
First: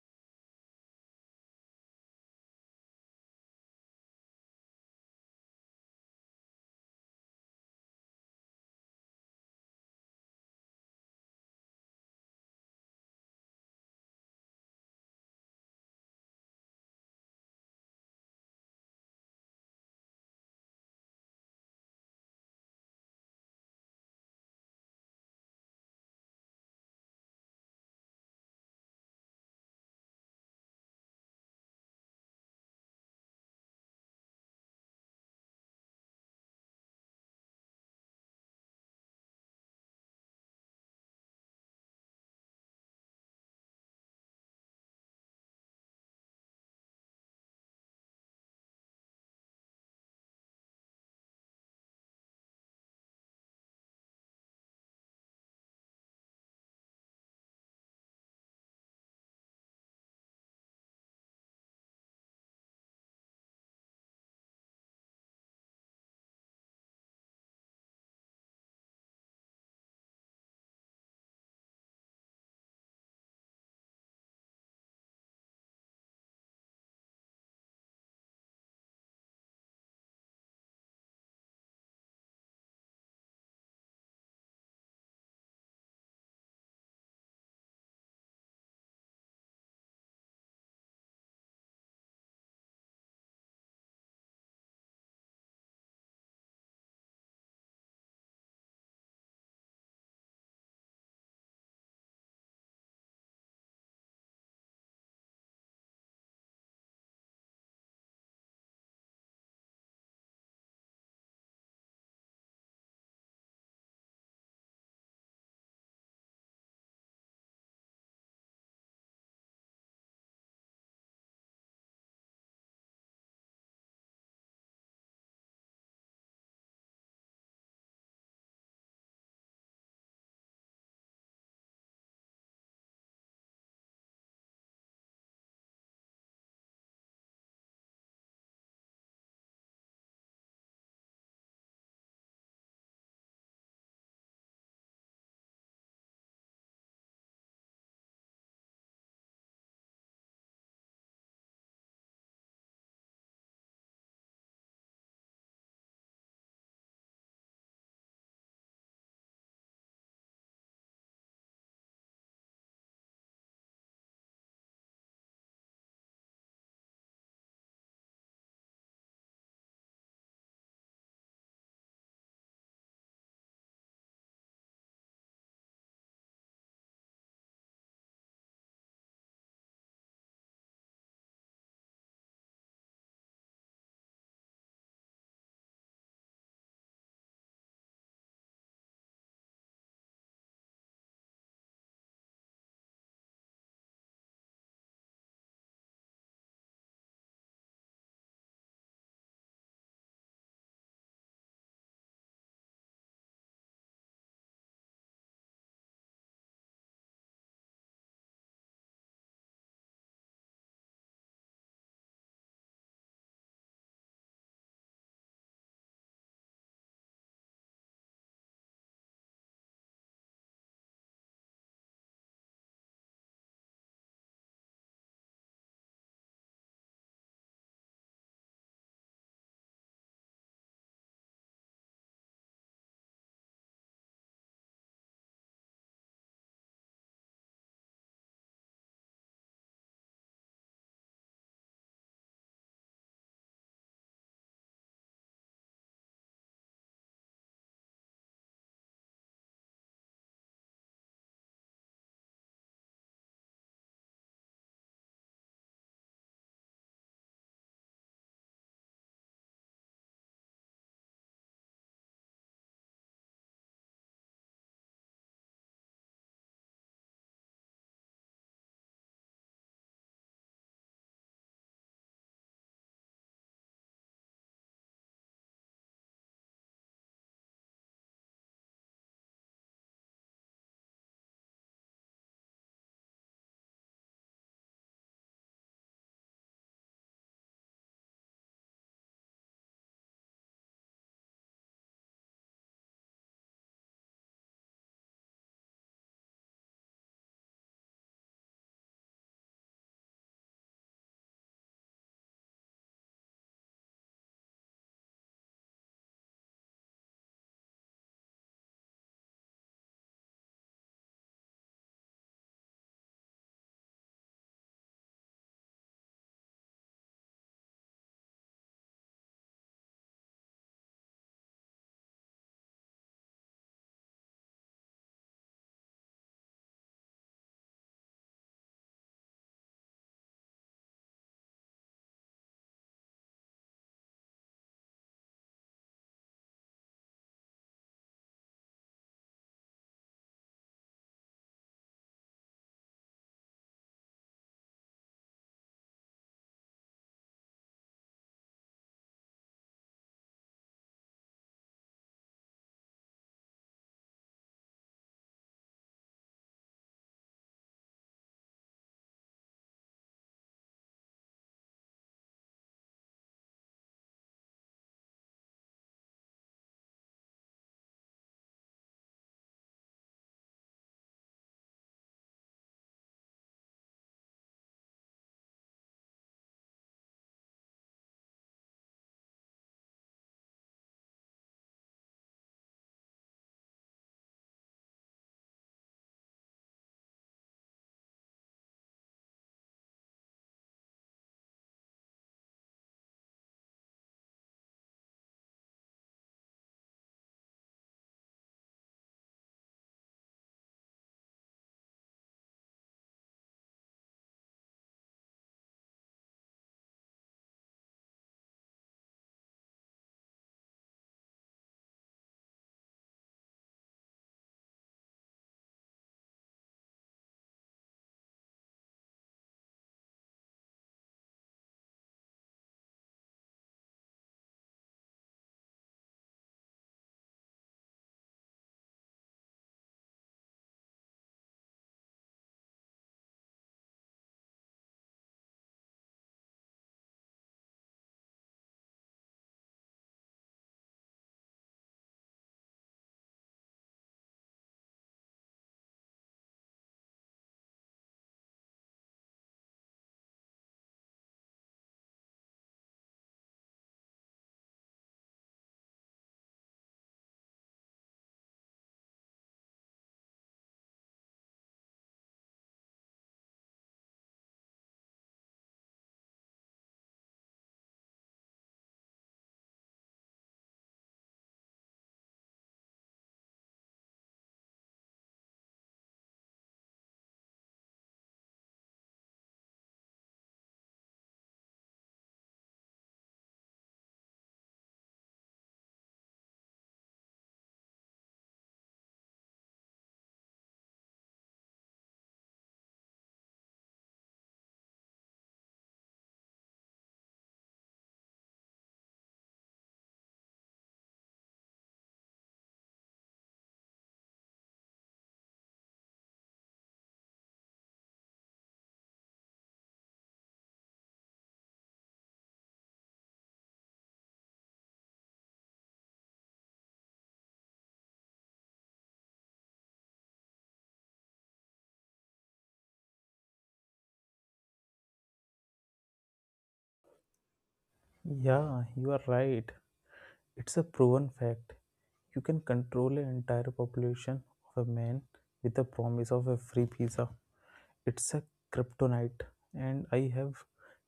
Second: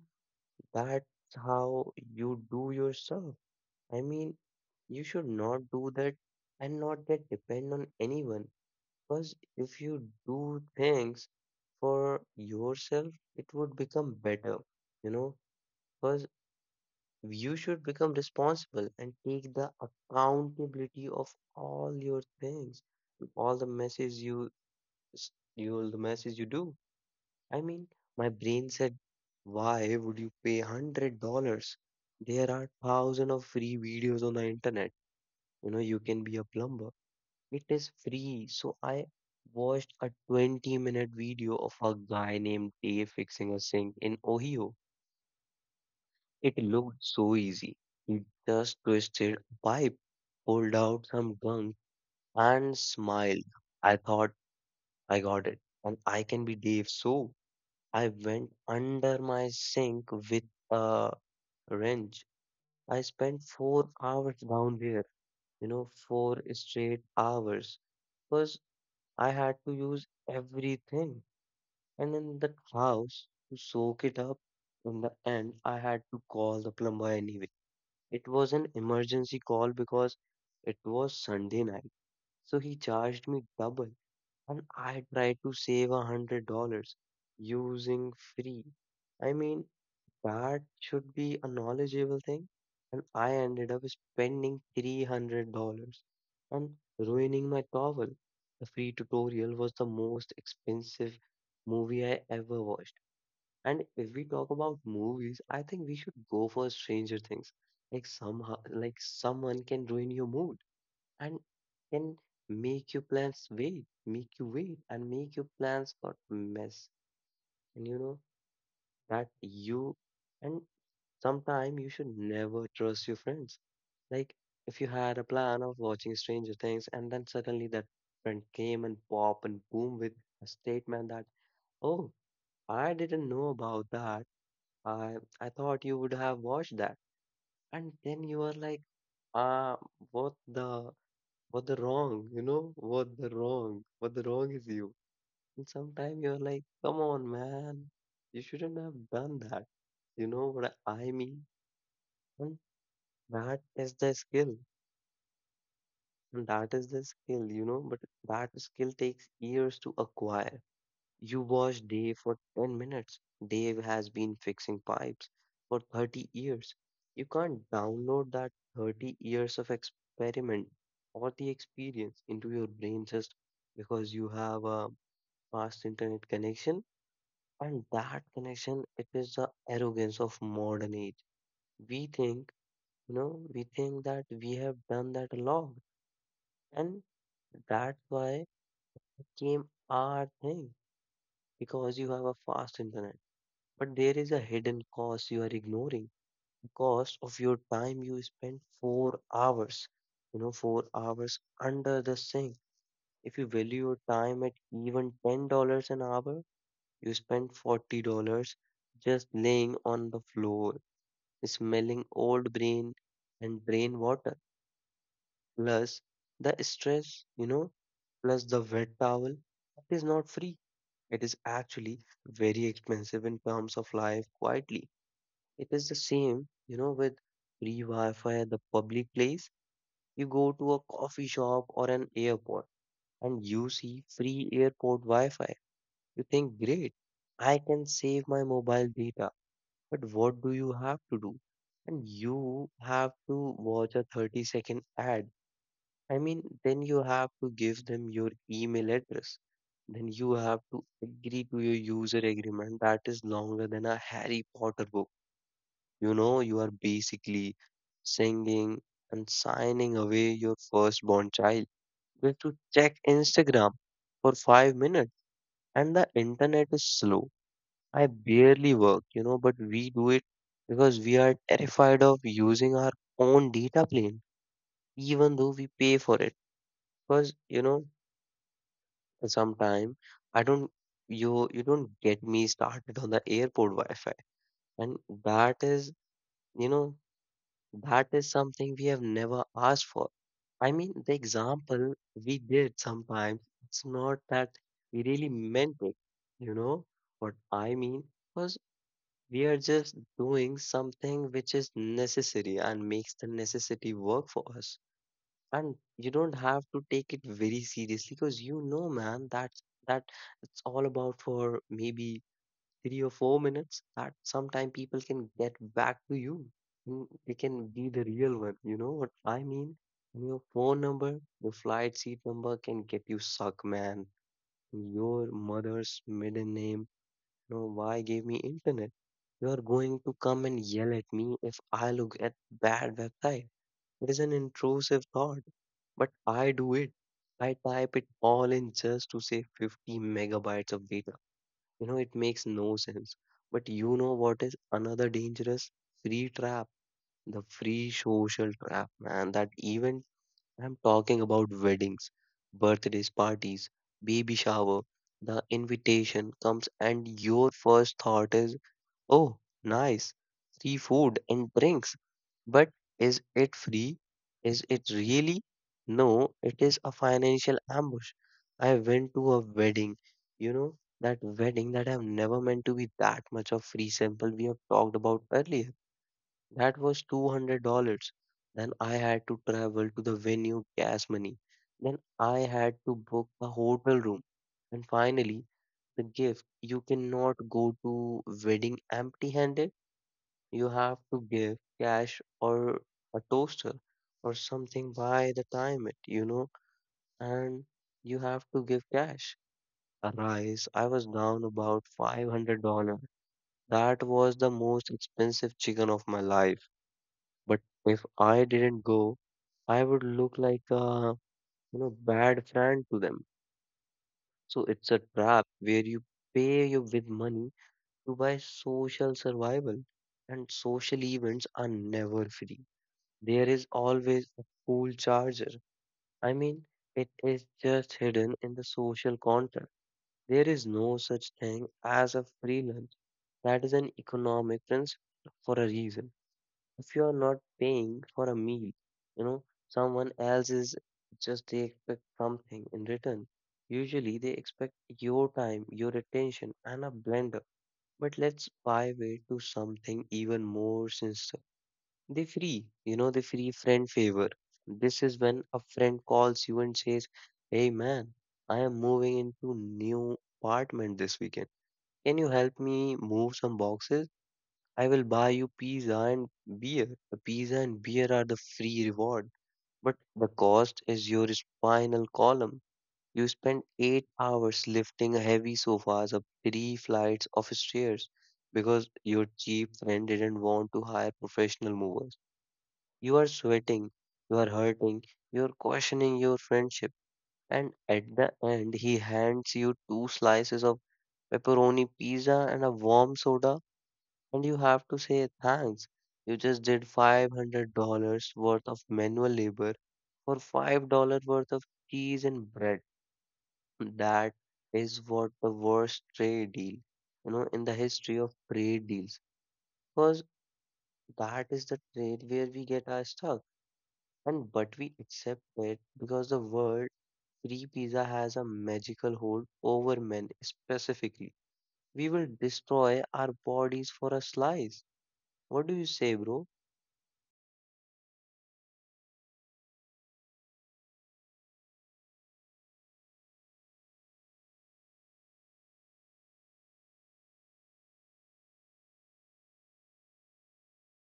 A: that's how you do yourself. I mean, you should not do that and not get depend on anyone. Because if you do things for yourself, it would become better, you know. 'Cause you should become responsible and take the accountability of all your things, all the messes you, all the messes you do. I mean, my brain said, why would you pay $100? There are thousands of free videos on the internet. You know, you can be a plumber. It is free. So I watched a 20-minute video of a guy named Dave fixing a sink in Ohio. It looked so easy. He just twisted a pipe, pulled out some gunk, and smiled. I thought I got it, and I can be Dave. So I went under my sink with a wrench. I spent 4 hours down there, four straight hours, because I had to use everything. And in the house, to soak it up, in the end, I had to call the plumber anyway. It was an emergency call because it was Sunday night. So he charged me double, and I tried to save $100 using free. I mean, that should be a knowledgeable thing. And I ended up spending $300 and ruining my towel. The free tutorial was the most expensive movie I ever watched. And if we talk about movies, I think we should go for Stranger Things. Like somehow, like someone can ruin your mood and can make your plans wait, make you wait, and make your plans got mess. And you know that you and sometime you should never trust your friends. Like if you had a plan of watching Stranger Things and then suddenly that friend came and pop and boom with a statement that, oh, I didn't know about that. I I thought you would have watched that. And then you were like, ah, what the what the wrong, you know? What the wrong? What the wrong is you? And sometimes you're like, come on, man, you shouldn't have done that. You know what I mean? And that is the skill. And that is the skill, you know, but that skill takes years to acquire. You watch Dave for 10 minutes. Dave has been fixing pipes for 30 years. You can't download that 30 years of experiment or the experience into your brain just because you have a fast internet connection. And that connection, it is the arrogance of modern age. We think, we think that we have done that a lot. And that's why it came our thing because you have a fast internet. But there is a hidden cost you are ignoring, the cost of your time you spend 4 hours, 4 hours under the sink. If you value your time at even $10 an hour, you spend $40 just laying on the floor, smelling old brain and brain water, plus the stress, plus the wet towel. It is not free. It is actually very expensive in terms of life quietly. It is the same, with free Wi-Fi at the public place. You go to a coffee shop or an airport and you see free airport Wi-Fi. You think, great, I can save my mobile data. But what do you have to do? And you have to watch a 30-second ad. I mean, then you have to give them your email address. Then you have to agree to your user agreement that is longer than a Harry Potter book. You know, you are basically singing and signing away your firstborn child just to check Instagram for 5 minutes. And the internet is slow. I barely work, but we do it because we are terrified of using our own data plane, even though we pay for it. Because, sometimes I don't, you don't get me started on the airport Wi Fi. And that is, you know, that is something we have never asked for. I mean, the example we did sometimes, it's not that we really meant it, you know? What I mean was we are just doing something which is necessary and makes the necessity work for us. And you don't have to take it very seriously because you know, man, that it's all about for maybe 3 or 4 minutes that sometime people can get back to you. Mm, they can be the real one. You know what I mean? Your phone number, your flight seat number can get you suck, man. Your mother's middle name. You know why gave me internet? You are going to come and yell at me if I look at bad website. It is an intrusive thought, but I do it. I type it all in just to save 50 megabytes of data, it makes no sense. But you know what is another dangerous free trap? The free social trap, man. That even I'm talking about weddings, birthdays, parties, baby shower, the invitation comes, and your first thought is, oh, nice. Free food and drinks. But is it free? Is it really? No, it is a financial ambush. I went to a wedding, you know, that wedding that have never meant to be that much of free sample we have talked about earlier. That was $200. Then I had to travel to the venue, gas money. Then I had to book a hotel room. And finally, the gift. You cannot go to wedding empty-handed. You have to give cash or a toaster or something by the time it, and you have to give cash. A rice, I was down about $500. That was the most expensive chicken of my life. But if I didn't go, I would look like a bad friend to them. So it's a trap where you pay you with money to buy social survival, and social events are never free. There is always a cool charger. I mean, it is just hidden in the social contract. There is no such thing as a free lunch. That is an economic principle for a reason. If you are not paying for a meal, you know, someone else is just they expect something in return. Usually they expect your time, your attention, and a blender. But let's buy way to something even more sincere. They free, they free friend favor. This is when a friend calls you and says, hey man, I am moving into new apartment this weekend. Can you help me move some boxes? I will buy you pizza and beer. The pizza and beer are the free reward, but the cost is your spinal column. You spend 8 hours lifting heavy sofas up three flights of stairs because your cheap friend didn't want to hire professional movers. You are sweating, you are hurting, you are questioning your friendship, and at the end, he hands you two slices of pepperoni pizza and a warm soda, and you have to say thanks. You just did $500 worth of manual labor for $5 worth of cheese and bread. That is what the worst trade deal, in the history of trade deals, because that is the trade where we get our stuck. And but we accept it because the word free pizza has a magical hold over men specifically. We will destroy our bodies for a slice. What do you say, bro?
B: Yeah, you are right. It's a proven fact. You can control an entire population of a man with the promise of a free pizza. It's a kryptonite, and I have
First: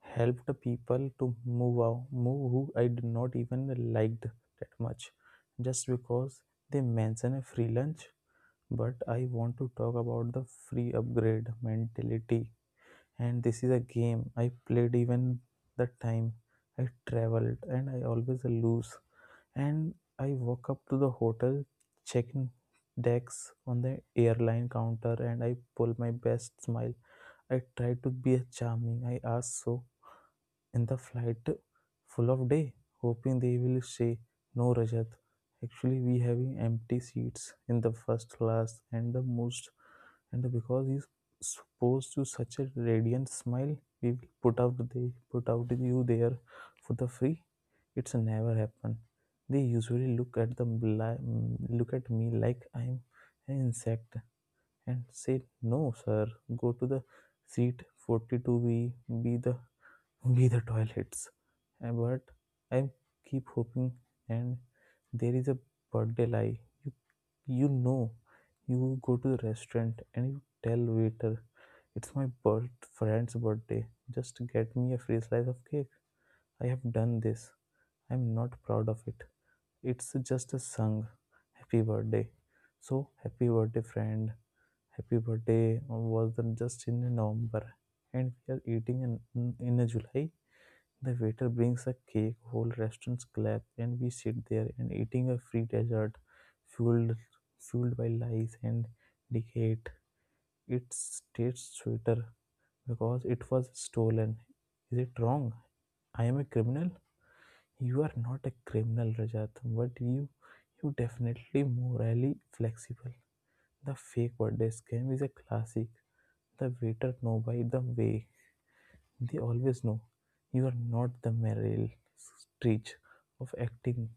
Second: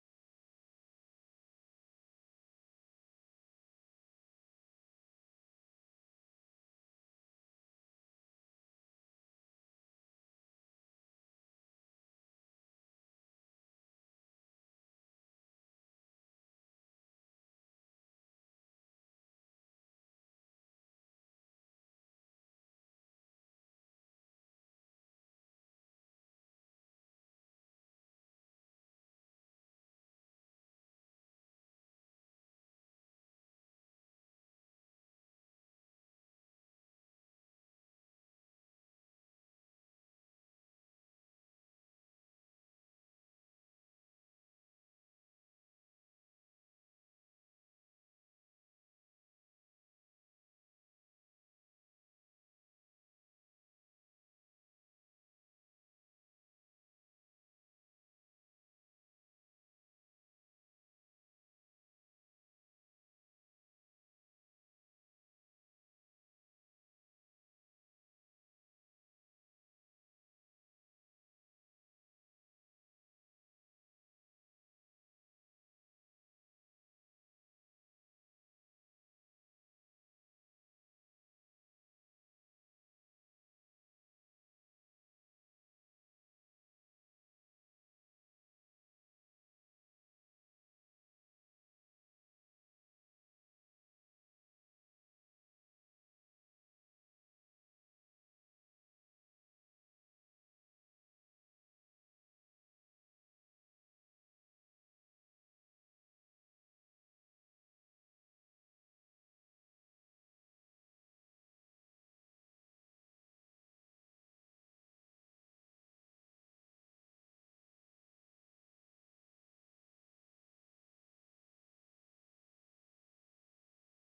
B: helped the people to move who I did not even liked that much, just because they mention a free lunch. But I want to talk about the free upgrade mentality, and this is a game I played even the time I traveled and I always lose. And I walk up to the hotel checking decks on the airline counter and I pull my best smile. I try to be charming. I ask so in the flight full of day, hoping they will say, no, Rajat. Actually, we having empty seats in the first class and the most, and because you supposed to such a radiant smile, we will put out you there for the free. It's never happen. They usually look at the look at me like I'm an insect and said, no, sir, go to the seat 42B, be the be the toilets. But I keep hoping, and there is a birthday lie. You, you know, you go to the restaurant and you tell waiter, it's my birth friend's birthday. Just get me a free slice of cake. I have done this. I'm not proud of it. It's just a song. Happy birthday. So happy birthday, friend. Happy birthday was just in November, and we are eating in July. The waiter brings a cake, whole restaurants clap, and we sit there and eating a free dessert, fueled fueled by lies and deceit. It tastes sweeter because it was stolen. Is it wrong? I am a criminal. You are not a criminal, Rajat, but you definitely morally flexible. The fake birthday scam is a classic. The waiter know, by the way, they always know. You are not the Meryl Streep of acting,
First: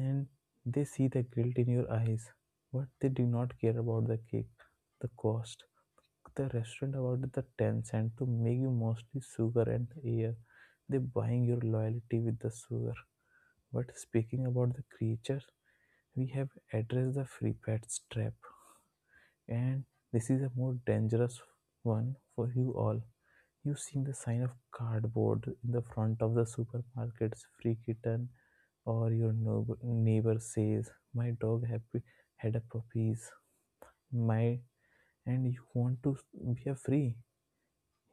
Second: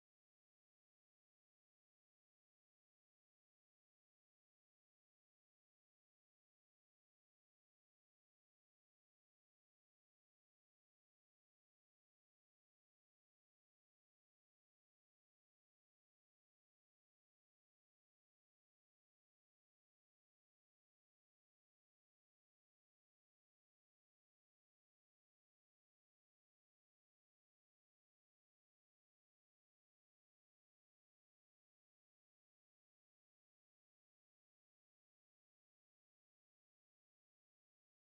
B: and they see the guilt in your eyes. But they do not care about the cake, the cost, the restaurant about the 10¢ to make you mostly sugar and air. They buying your loyalty with the sugar. But speaking about the creature, we have addressed the free pets trap. And this is a more dangerous one for you all. You've seen the sign of cardboard in the front of the supermarket's free kitten, or your neighbor says, my dog happy had a puppies. My and you want to be a free.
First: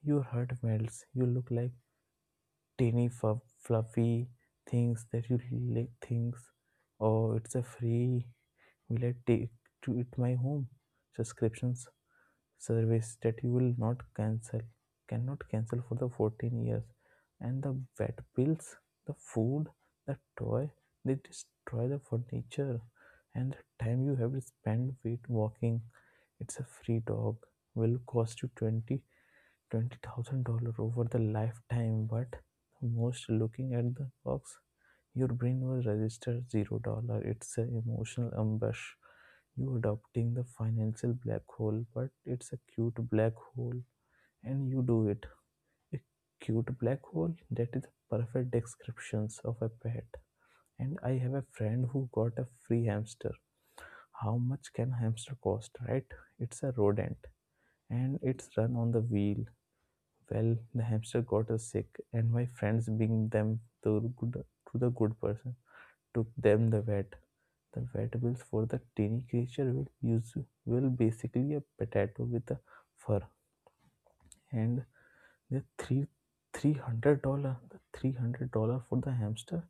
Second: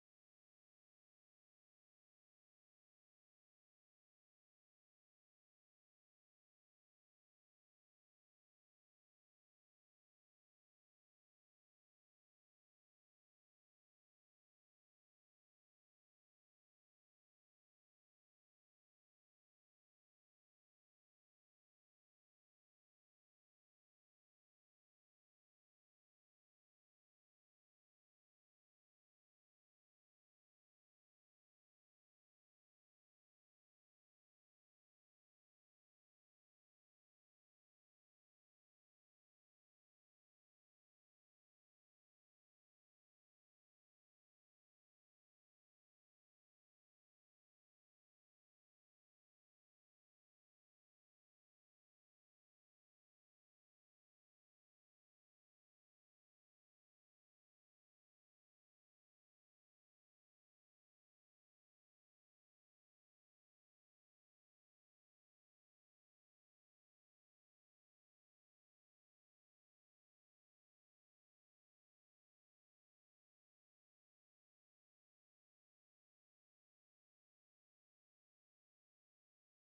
B: Your heart melts. You look like tiny fluffy things that you like things. Oh, it's a free. Will I take to it my home? Subscriptions service that you will not cancel cannot cancel for the 14 years, and the vet bills, the food, the toy, they destroy the furniture, and the time you have to spend with walking, it's a free dog will cost you 20 $20,000 over the lifetime, but most looking at the box, your brain will register $0. It's an emotional ambush. You adopting the financial black hole, but it's a cute black hole, and you do it. A cute black hole. That is the perfect descriptions of a pet. And I have a friend who got a free hamster. How much can a hamster cost, right? It's a rodent and it's run on the wheel. Well, the hamster got us sick, and my friends, being them the good, to the good person, took them the vet. The vet bills for the teeny creature will use will basically a potato with a fur, and the three the $300 for the hamster.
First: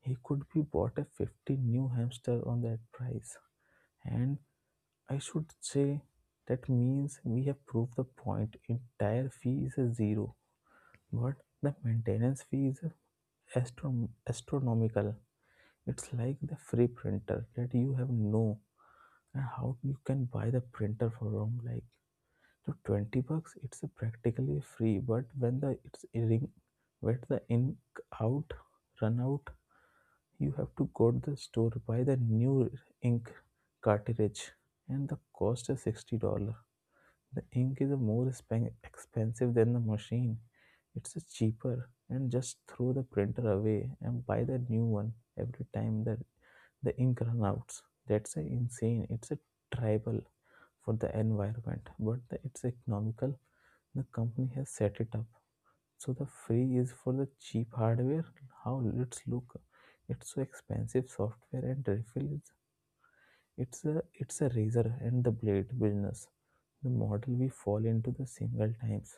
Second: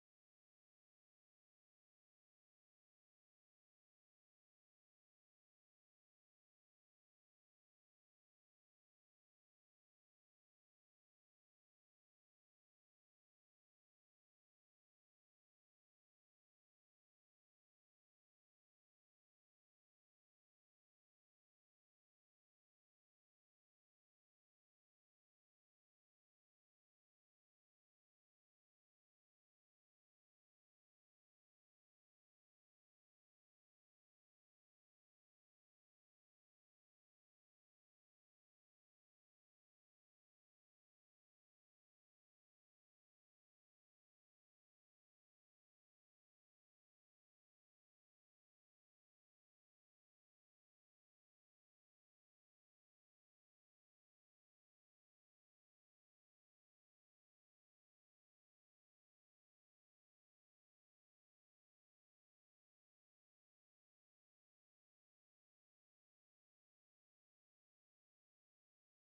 B: He could be bought a 50 new hamster on that price, and I should say that means we have proved the point. Entire fee is a zero but the maintenance fee is a astronomical. It's like the free printer that you have no, and how you can buy the printer for around like so 20 bucks. It's a practically free, but when the it's ring, when the ink out run out, you have to go to the store buy the new ink cartridge, and the cost is $60. The ink is more expensive than the machine. It's cheaper and just throw the printer away and buy the new one every time that the ink runs out. That's a insane. It's a tribal for the environment, it's economical. The company has set it up. So the free is for the cheap hardware. How it's look. It's so expensive software and refill is it's a razor and the blade business. The model we fall into the single times.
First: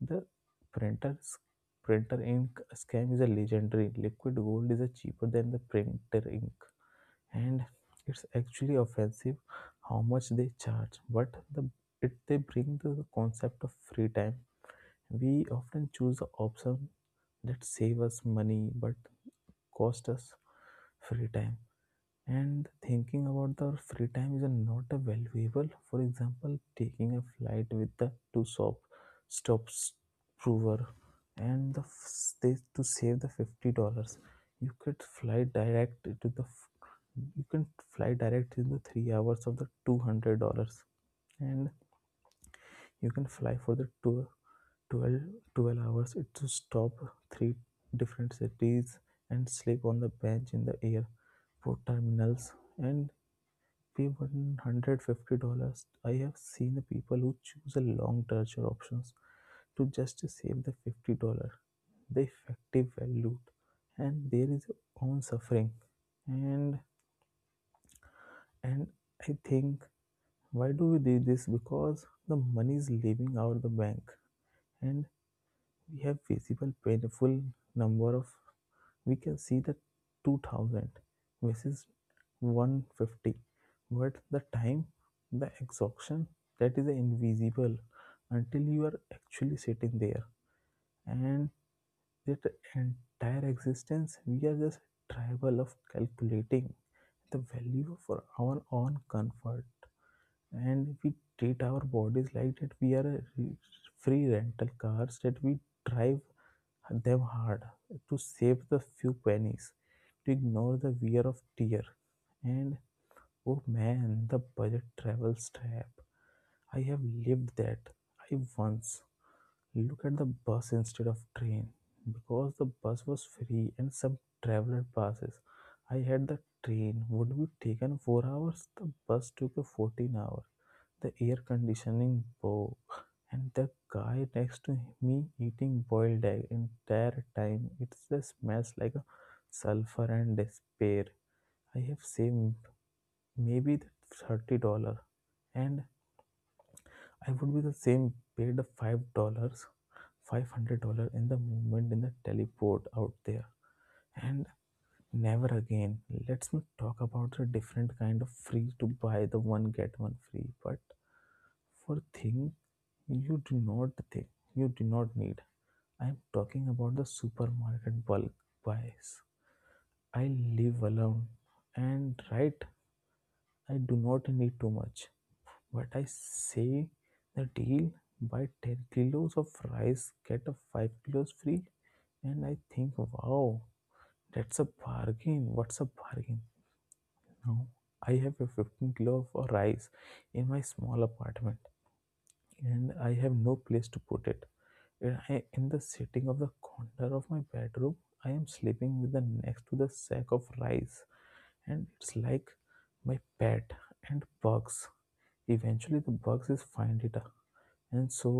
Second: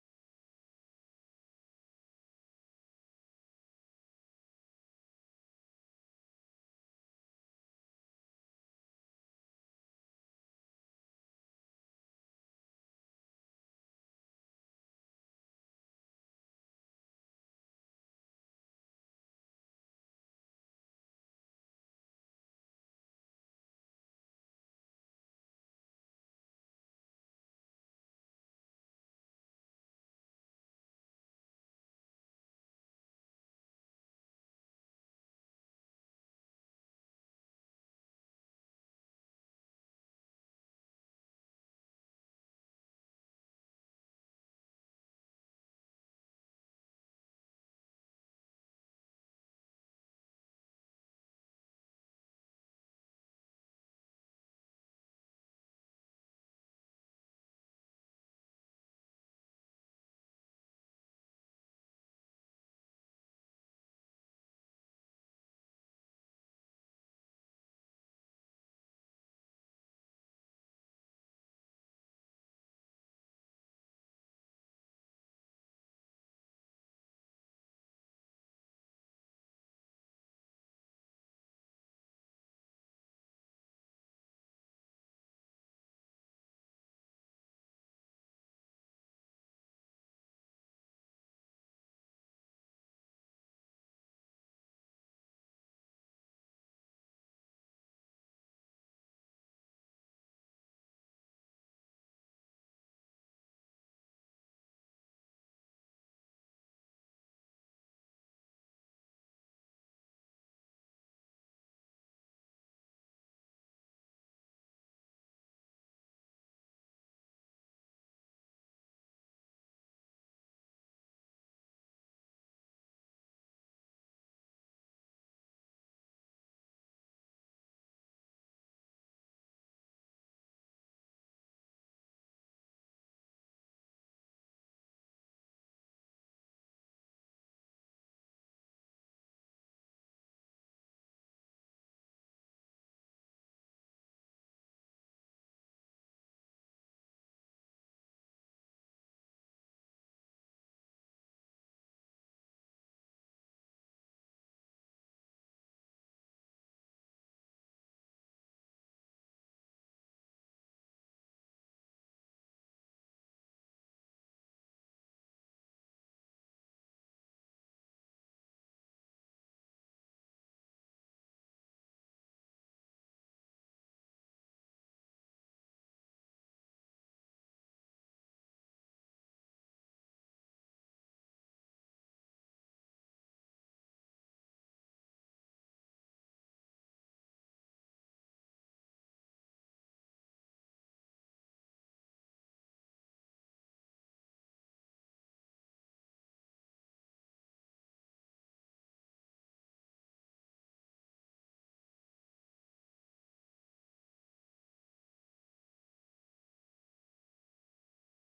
B: The printer s- printer ink scam is a legendary. Liquid gold is a cheaper than the printer ink, and it's actually offensive how much they charge. But they bring the concept of free time. We often choose the option that save us money but cost us free time, and thinking about the free time is a not a valuable, for example taking a flight with the two shop stops prover and they, to save the 50 dollars, you could fly direct to you can fly direct in the 3 hours of the 200 dollars, and you can fly for the two twelve twelve hours it to stop three different cities and sleep on the bench in the airport terminals and be $150. I have seen the people who choose a long torture options to just save the $50. The effective value and there is own suffering. And and I think, why do we do this? Because the money is leaving out the bank and we have visible painful number of, we can see the 2000 versus 150, but the time, the exhaustion, that is invisible until you are actually sitting there, and that entire existence we are just tribal of calculating the value for our own comfort, and we treat our bodies like that we are free rental cars that we drive them hard to save the few pennies, to ignore the wear of tear. And oh man, the budget travel trap. I have lived that. I once looked at the bus instead of train because the bus was free and some traveler passes. I had the train would be taken 4 hours, the bus took a 14 hour the air conditioning bow, and the guy next to me eating boiled egg entire time. It just smells like a sulfur and despair. I have saved maybe the $30, and I would be the same paid the $5, $500 in the movement in the teleport out there, and never again. Let's not talk about the different kind of free to buy the one get one free, but. For thing you do not think you do not need. I am talking about the supermarket bulk buys. I live alone and right I do not need too much. But I say the deal buy 10 kilos of rice get a 5 kilos free and I think, wow, that's a bargain. What's a bargain? Now I have a 15 kilo of rice in my small apartment and I have no place to put it. Yeah, in the sitting of the corner of my bedroom, I am sleeping with the next to the sack of rice, and it's like my pet and bugs. Eventually, the bugs is find it, and so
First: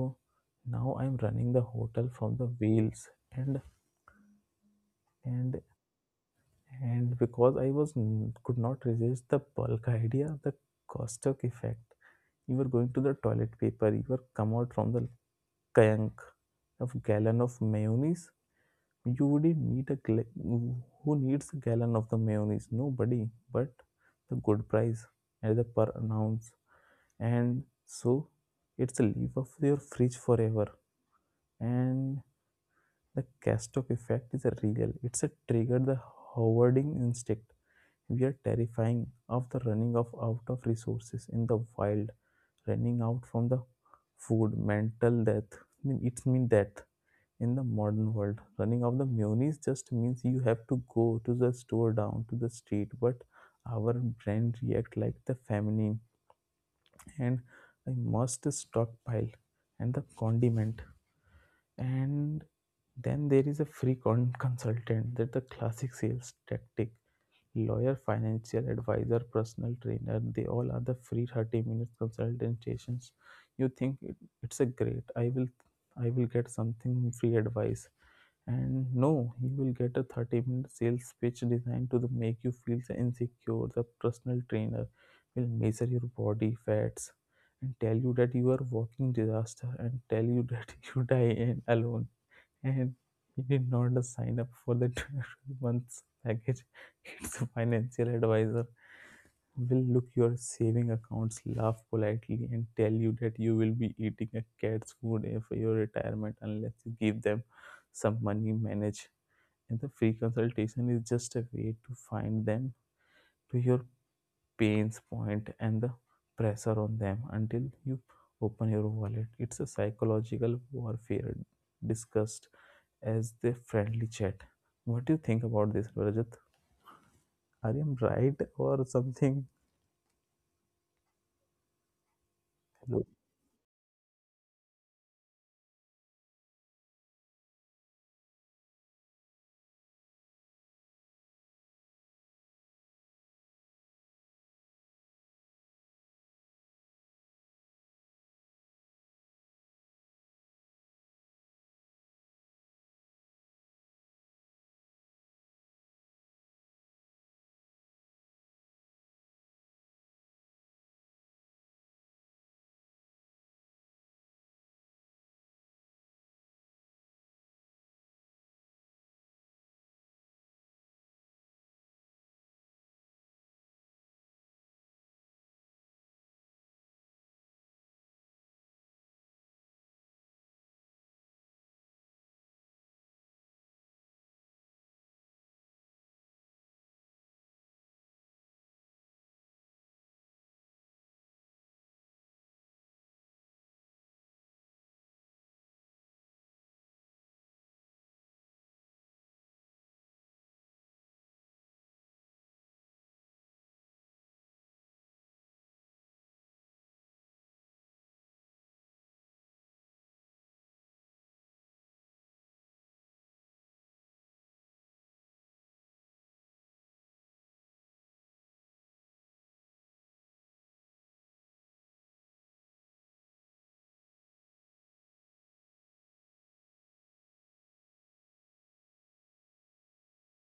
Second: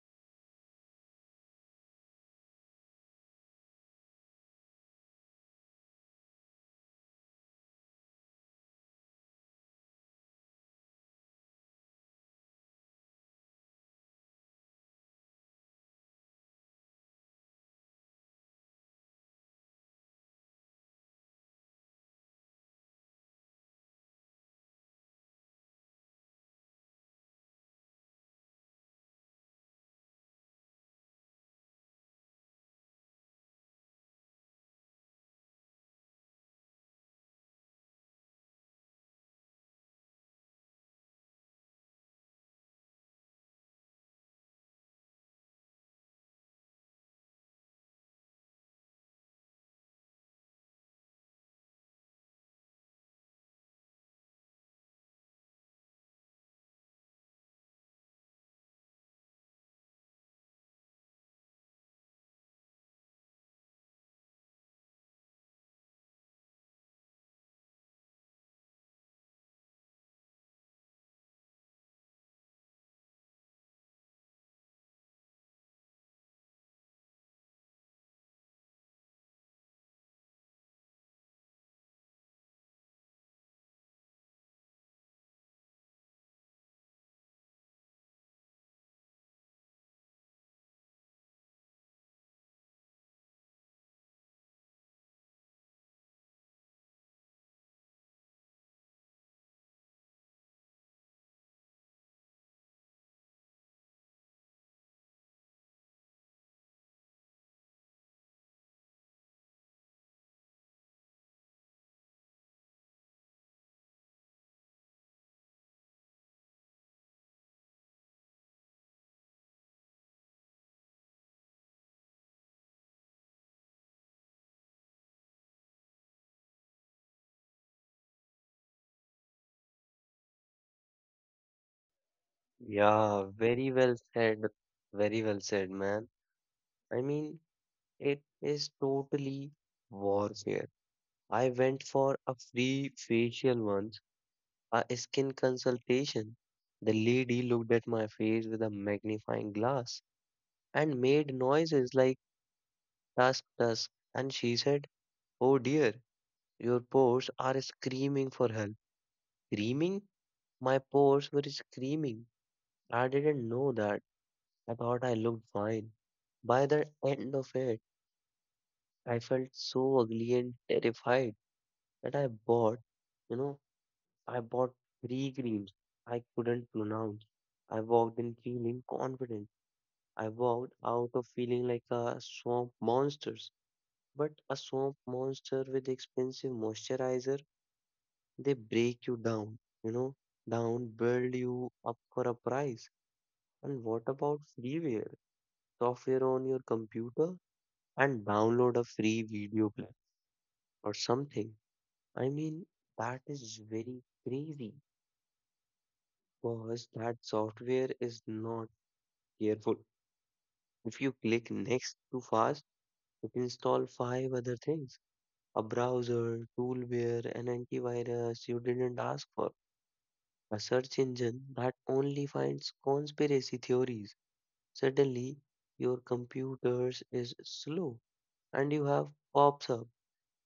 B: now I'm running the hotel from the wheels, and and and because I was could not resist the bulk idea of the caustic effect. You were going to the toilet paper. You were come out from the tank of gallon of mayonnaise. You wouldn't need a who needs a gallon of the mayonnaise? Nobody. But the good price at the per an ounce, and so it's a leaf of your fridge forever. And the Castor effect is a real. It's a trigger the hoarding instinct. We are terrifying of the running of out of resources in the wild, running out from the food, mental death. It's mean death in the modern world running of the mayonnaise just means you have to go to the store down to the street, but our brain react like the feminine, and I must stockpile and the condiment. And then there is a free consultant that the classic sales tactic, lawyer, financial advisor, personal trainer, they all are the free 30 minutes consultations. You think it, it's a great, I will get something free advice. And no, you will get a 30-minute sales pitch designed to the make you feel so insecure. The personal trainer will measure your body fats and tell you that you are walking disaster and tell you that [LAUGHS] you die in alone, and he did not sign up for the [LAUGHS] 12 months package. It's financial advisor will look your saving accounts, laugh politely, and tell you that you will be eating a cat's food for your retirement unless you give them some money manage. And the free consultation is just a way to find them to your pain's point and the pressure on them until you open your wallet. It's a psychological warfare discussed as the friendly chat. What do you think about this, Rajat? Are you right or something?
A: Yeah, very well said. Very well said, man. I mean, it is totally warfare. I went for a free facial once, a skin consultation. The lady looked at my face with a magnifying glass and made noises like tusk, tusk. And she said, oh dear, your pores are screaming for help. Screaming? My pores were screaming. I didn't know that. I thought I looked fine. By the end of it, I felt so ugly and terrified that I bought, you know, I bought three creams I couldn't pronounce. I walked in feeling confident. I walked out of feeling like a swamp monster, but a swamp monster with expensive moisturizer. They break you down, down, build you up for a price. And what about freeware? Software on your computer and download a free video clip or something. I mean, that is very crazy because that software is not careful. If you click next too fast, it install five other things. A browser, toolbar, an antivirus you didn't ask for. A search engine that only finds conspiracy theories. Suddenly, your computer is slow and you have pops up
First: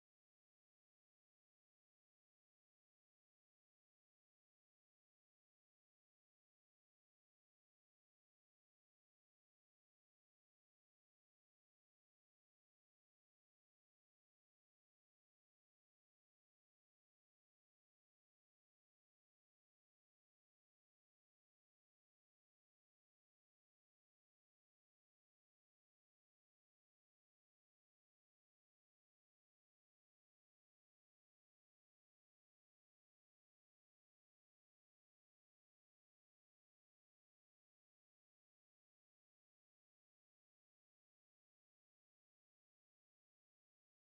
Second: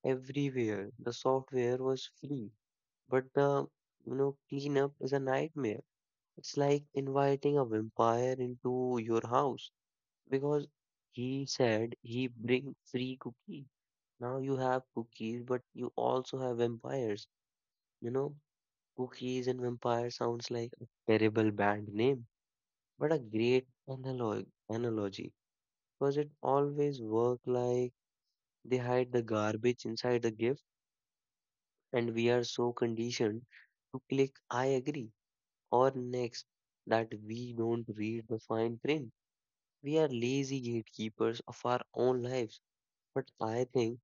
A: everywhere. The software was free, but the cleanup is a nightmare. It's like inviting a vampire into your house because he said he bring free cookie. Now you have cookies, but you also have vampires. You know, cookies and vampire sounds like a terrible band name, but a great analogy. Because it always work like they hide the garbage inside the gift, and we are so conditioned to click I agree or next that we don't read the fine print. We are lazy gatekeepers of our own lives. But I think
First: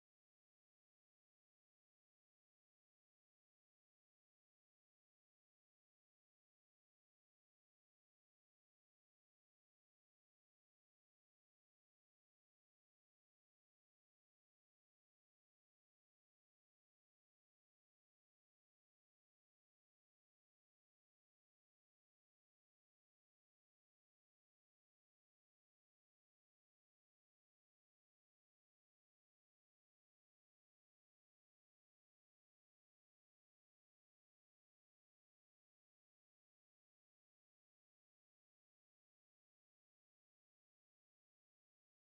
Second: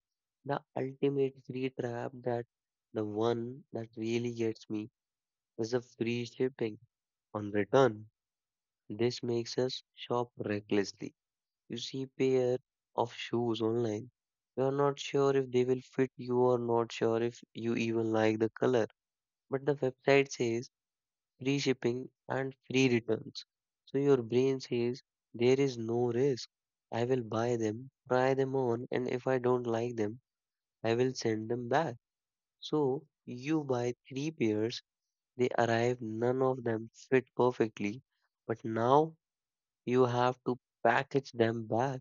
A: the ultimate free trap that the one that really gets me is the free shipping on return. This makes us shop recklessly. You see pair of shoes online. You are not sure if they will fit you or not sure if you even like the color. But the website says free shipping and free returns. So your brain says there is no risk. I will buy them, try them on, and if I don't like them, I will send them back. So you buy three pairs, they arrive, none of them fit perfectly. But now you have to package them back,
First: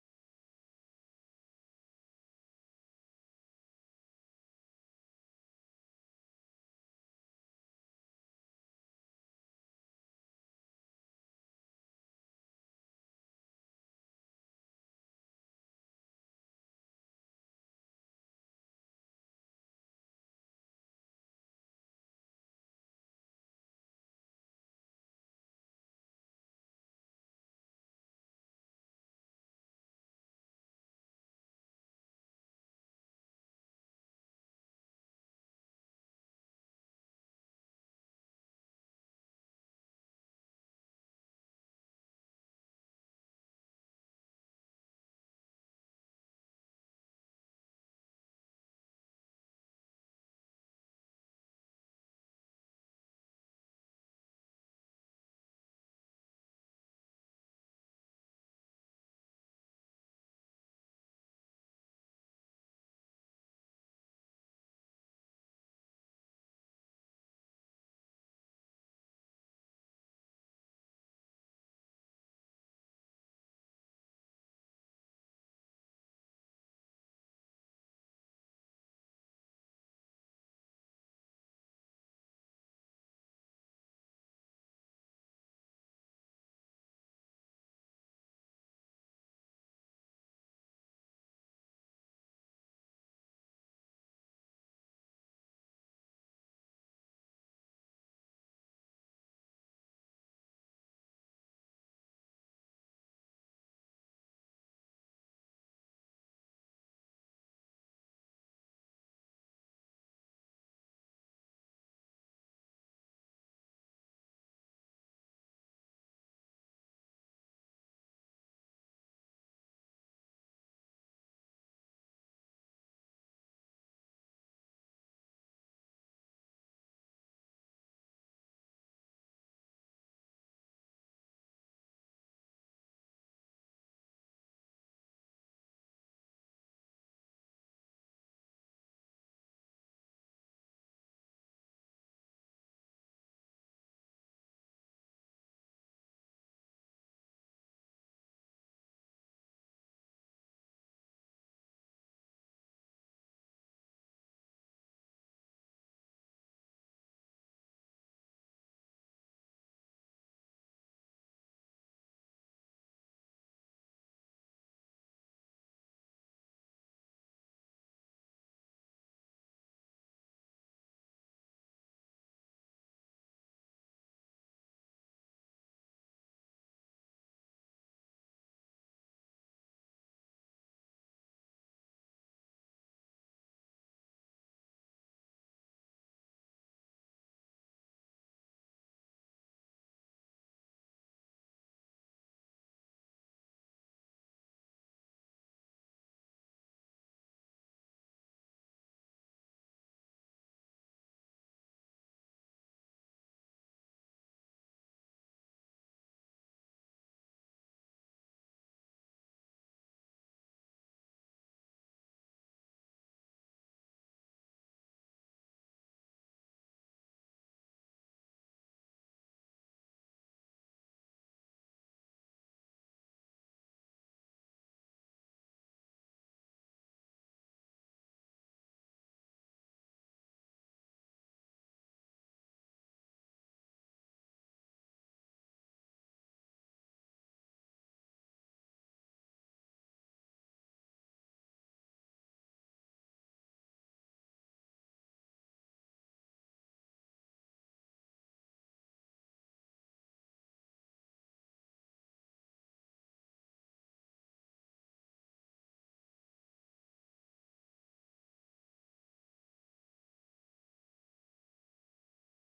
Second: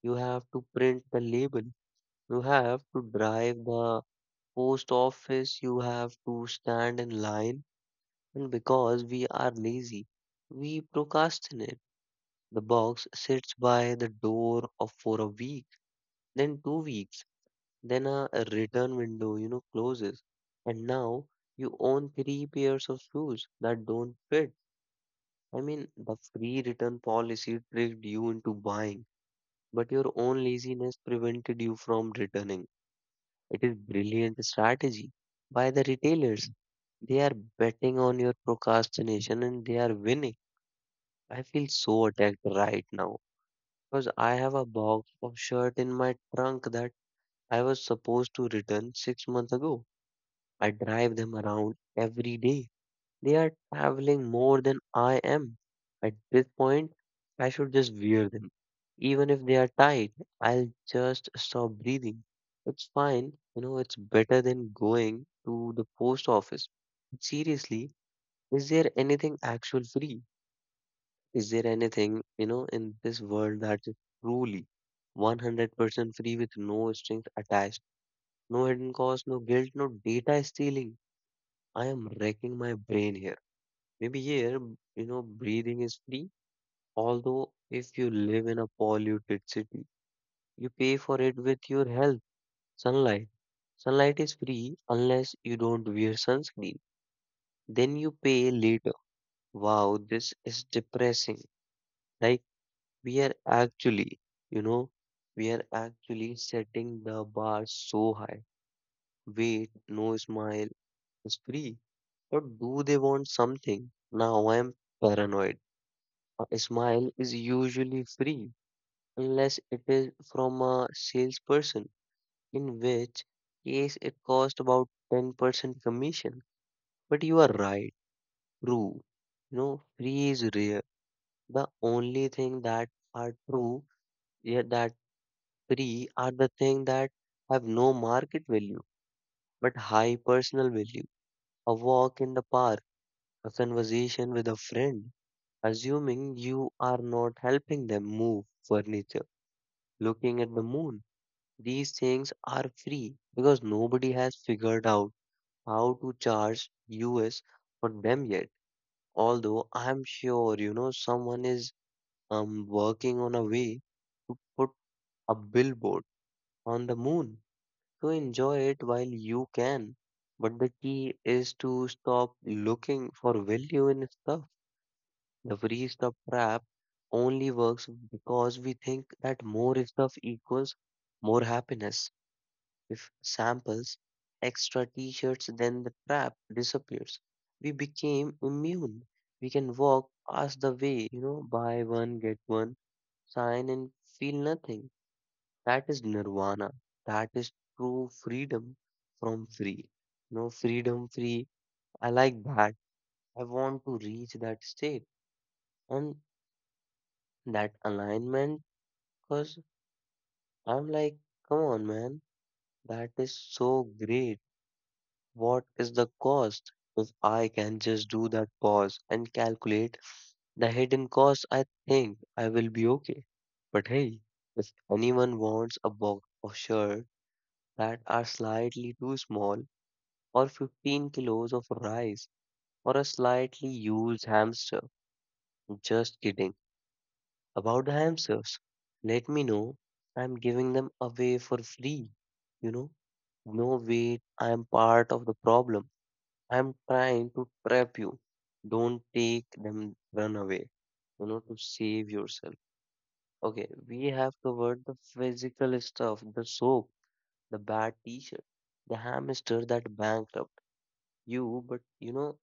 A: you have to print the label, you have to drive the post office, you have to stand in line, and because we are lazy, we procrastinate. The box sits by the door of for a week, then 2 weeks, then a return window closes, and now you own three pairs of shoes that don't fit. I mean, the free return policy tricked you into buying, but your own laziness prevented you from returning. It is brilliant strategy by the retailers. They are betting on your procrastination and they are winning. I feel so attacked right now because I have a box of shirt in my trunk that I was supposed to return 6 months ago. I drive them around every day, they are traveling more than I am. At this point, I should just wear them. Even if they are tight, I'll just stop breathing. It's fine, it's better than going to the post office. But seriously, is there anything actual free? Is there anything in this world that is truly 100% free with no strings attached, no hidden cost, no guilt, no data stealing? I am wrecking my brain here. Maybe here, breathing is free, although if you live in a polluted city, you pay for it with your health. Sunlight. Sunlight is free unless you don't wear sunscreen. Then you pay later. Wow, this is depressing. Like we are actually, you know, we are actually setting the bar so high. Wait, no, smile is free. But do they want something? Now I am paranoid. A smile is usually free, unless it is from a salesperson, in which case it costs about 10% commission. But you are right, true. You know, free is rare. The only thing that are true, yeah, that free are the thing that have no market value, but high personal value. A walk in the park, a conversation with a friend, assuming you are not helping them move furniture, looking at the moon. These things are free because nobody has figured out how to charge us for them yet. Although I'm sure someone is working on a way to put a billboard on the moon. So enjoy it while you can. But the key is to stop looking for value in stuff. The free stuff trap only works because we think that more stuff equals more happiness. If samples extra t shirts, then the trap disappears. We became immune. We can walk past the way, you know, buy one, get one, sign and feel nothing. That is nirvana. That is true freedom from free. No freedom free. I like that. I want to reach that state and that alignment because I'm like, come on, man, that is so great. What is the cost? If I can just do that pause and calculate the hidden cost, I think I will be okay. But hey, if anyone wants a box of shirts that are slightly too small, or 15 kilos of rice, or a slightly used hamster, just kidding about the hamsters, let me know. I'm giving them away for free, you know. No, wait, I am part of the problem. I'm trying to trap you. Don't take them, run away, to save yourself. Okay, we have covered the physical stuff, the soap, the bad t-shirt, the hamster that bankrupt you, but you know,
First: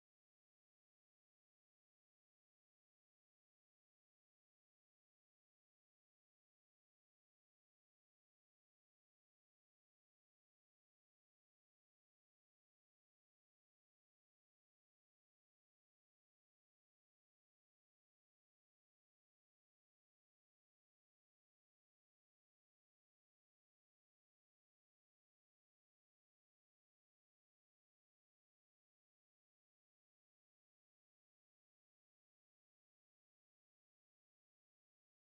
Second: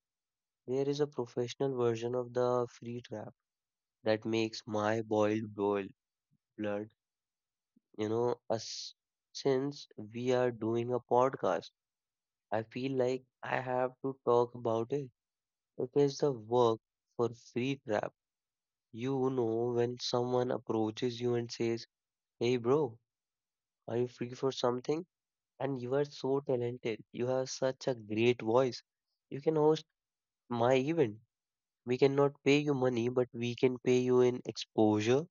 A: there is a professional version of the free trap that makes my boil blood, you know, us. Since we are doing a podcast, I feel like I have to talk about it. It is the work for free trap. You know, when someone approaches you and says, hey, bro, are you free for something? And you are so talented. You have such a great voice. You can host my event. We cannot pay you money, but we can pay you in exposure.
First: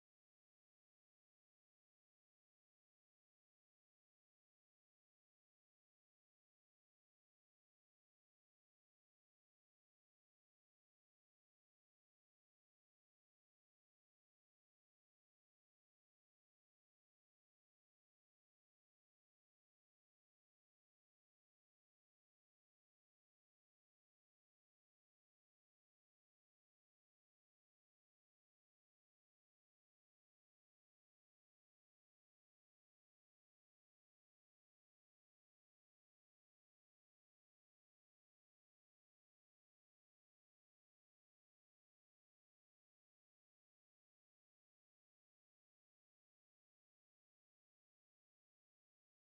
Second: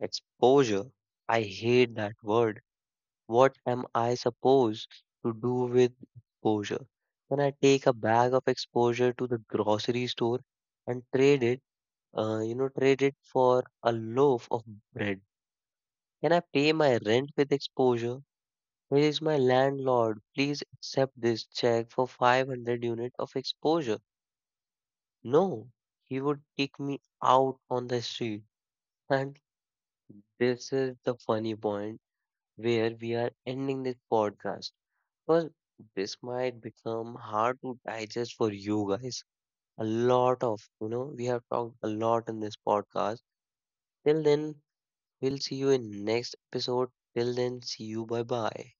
A: Exposure. I hate that word. What am I supposed to do with exposure? Can I take a bag of exposure to the grocery store and trade it, trade it for a loaf of bread? Can I pay my rent with exposure? Here is my landlord. Please accept this check for 500 unit of exposure. No, he would kick me out on the street. And this is the funny point where we are ending this podcast because this might become hard to digest for you guys. A lot of, you know, we have talked a lot in this podcast. Till then, we'll see you in next episode. Till then, see you. Bye bye.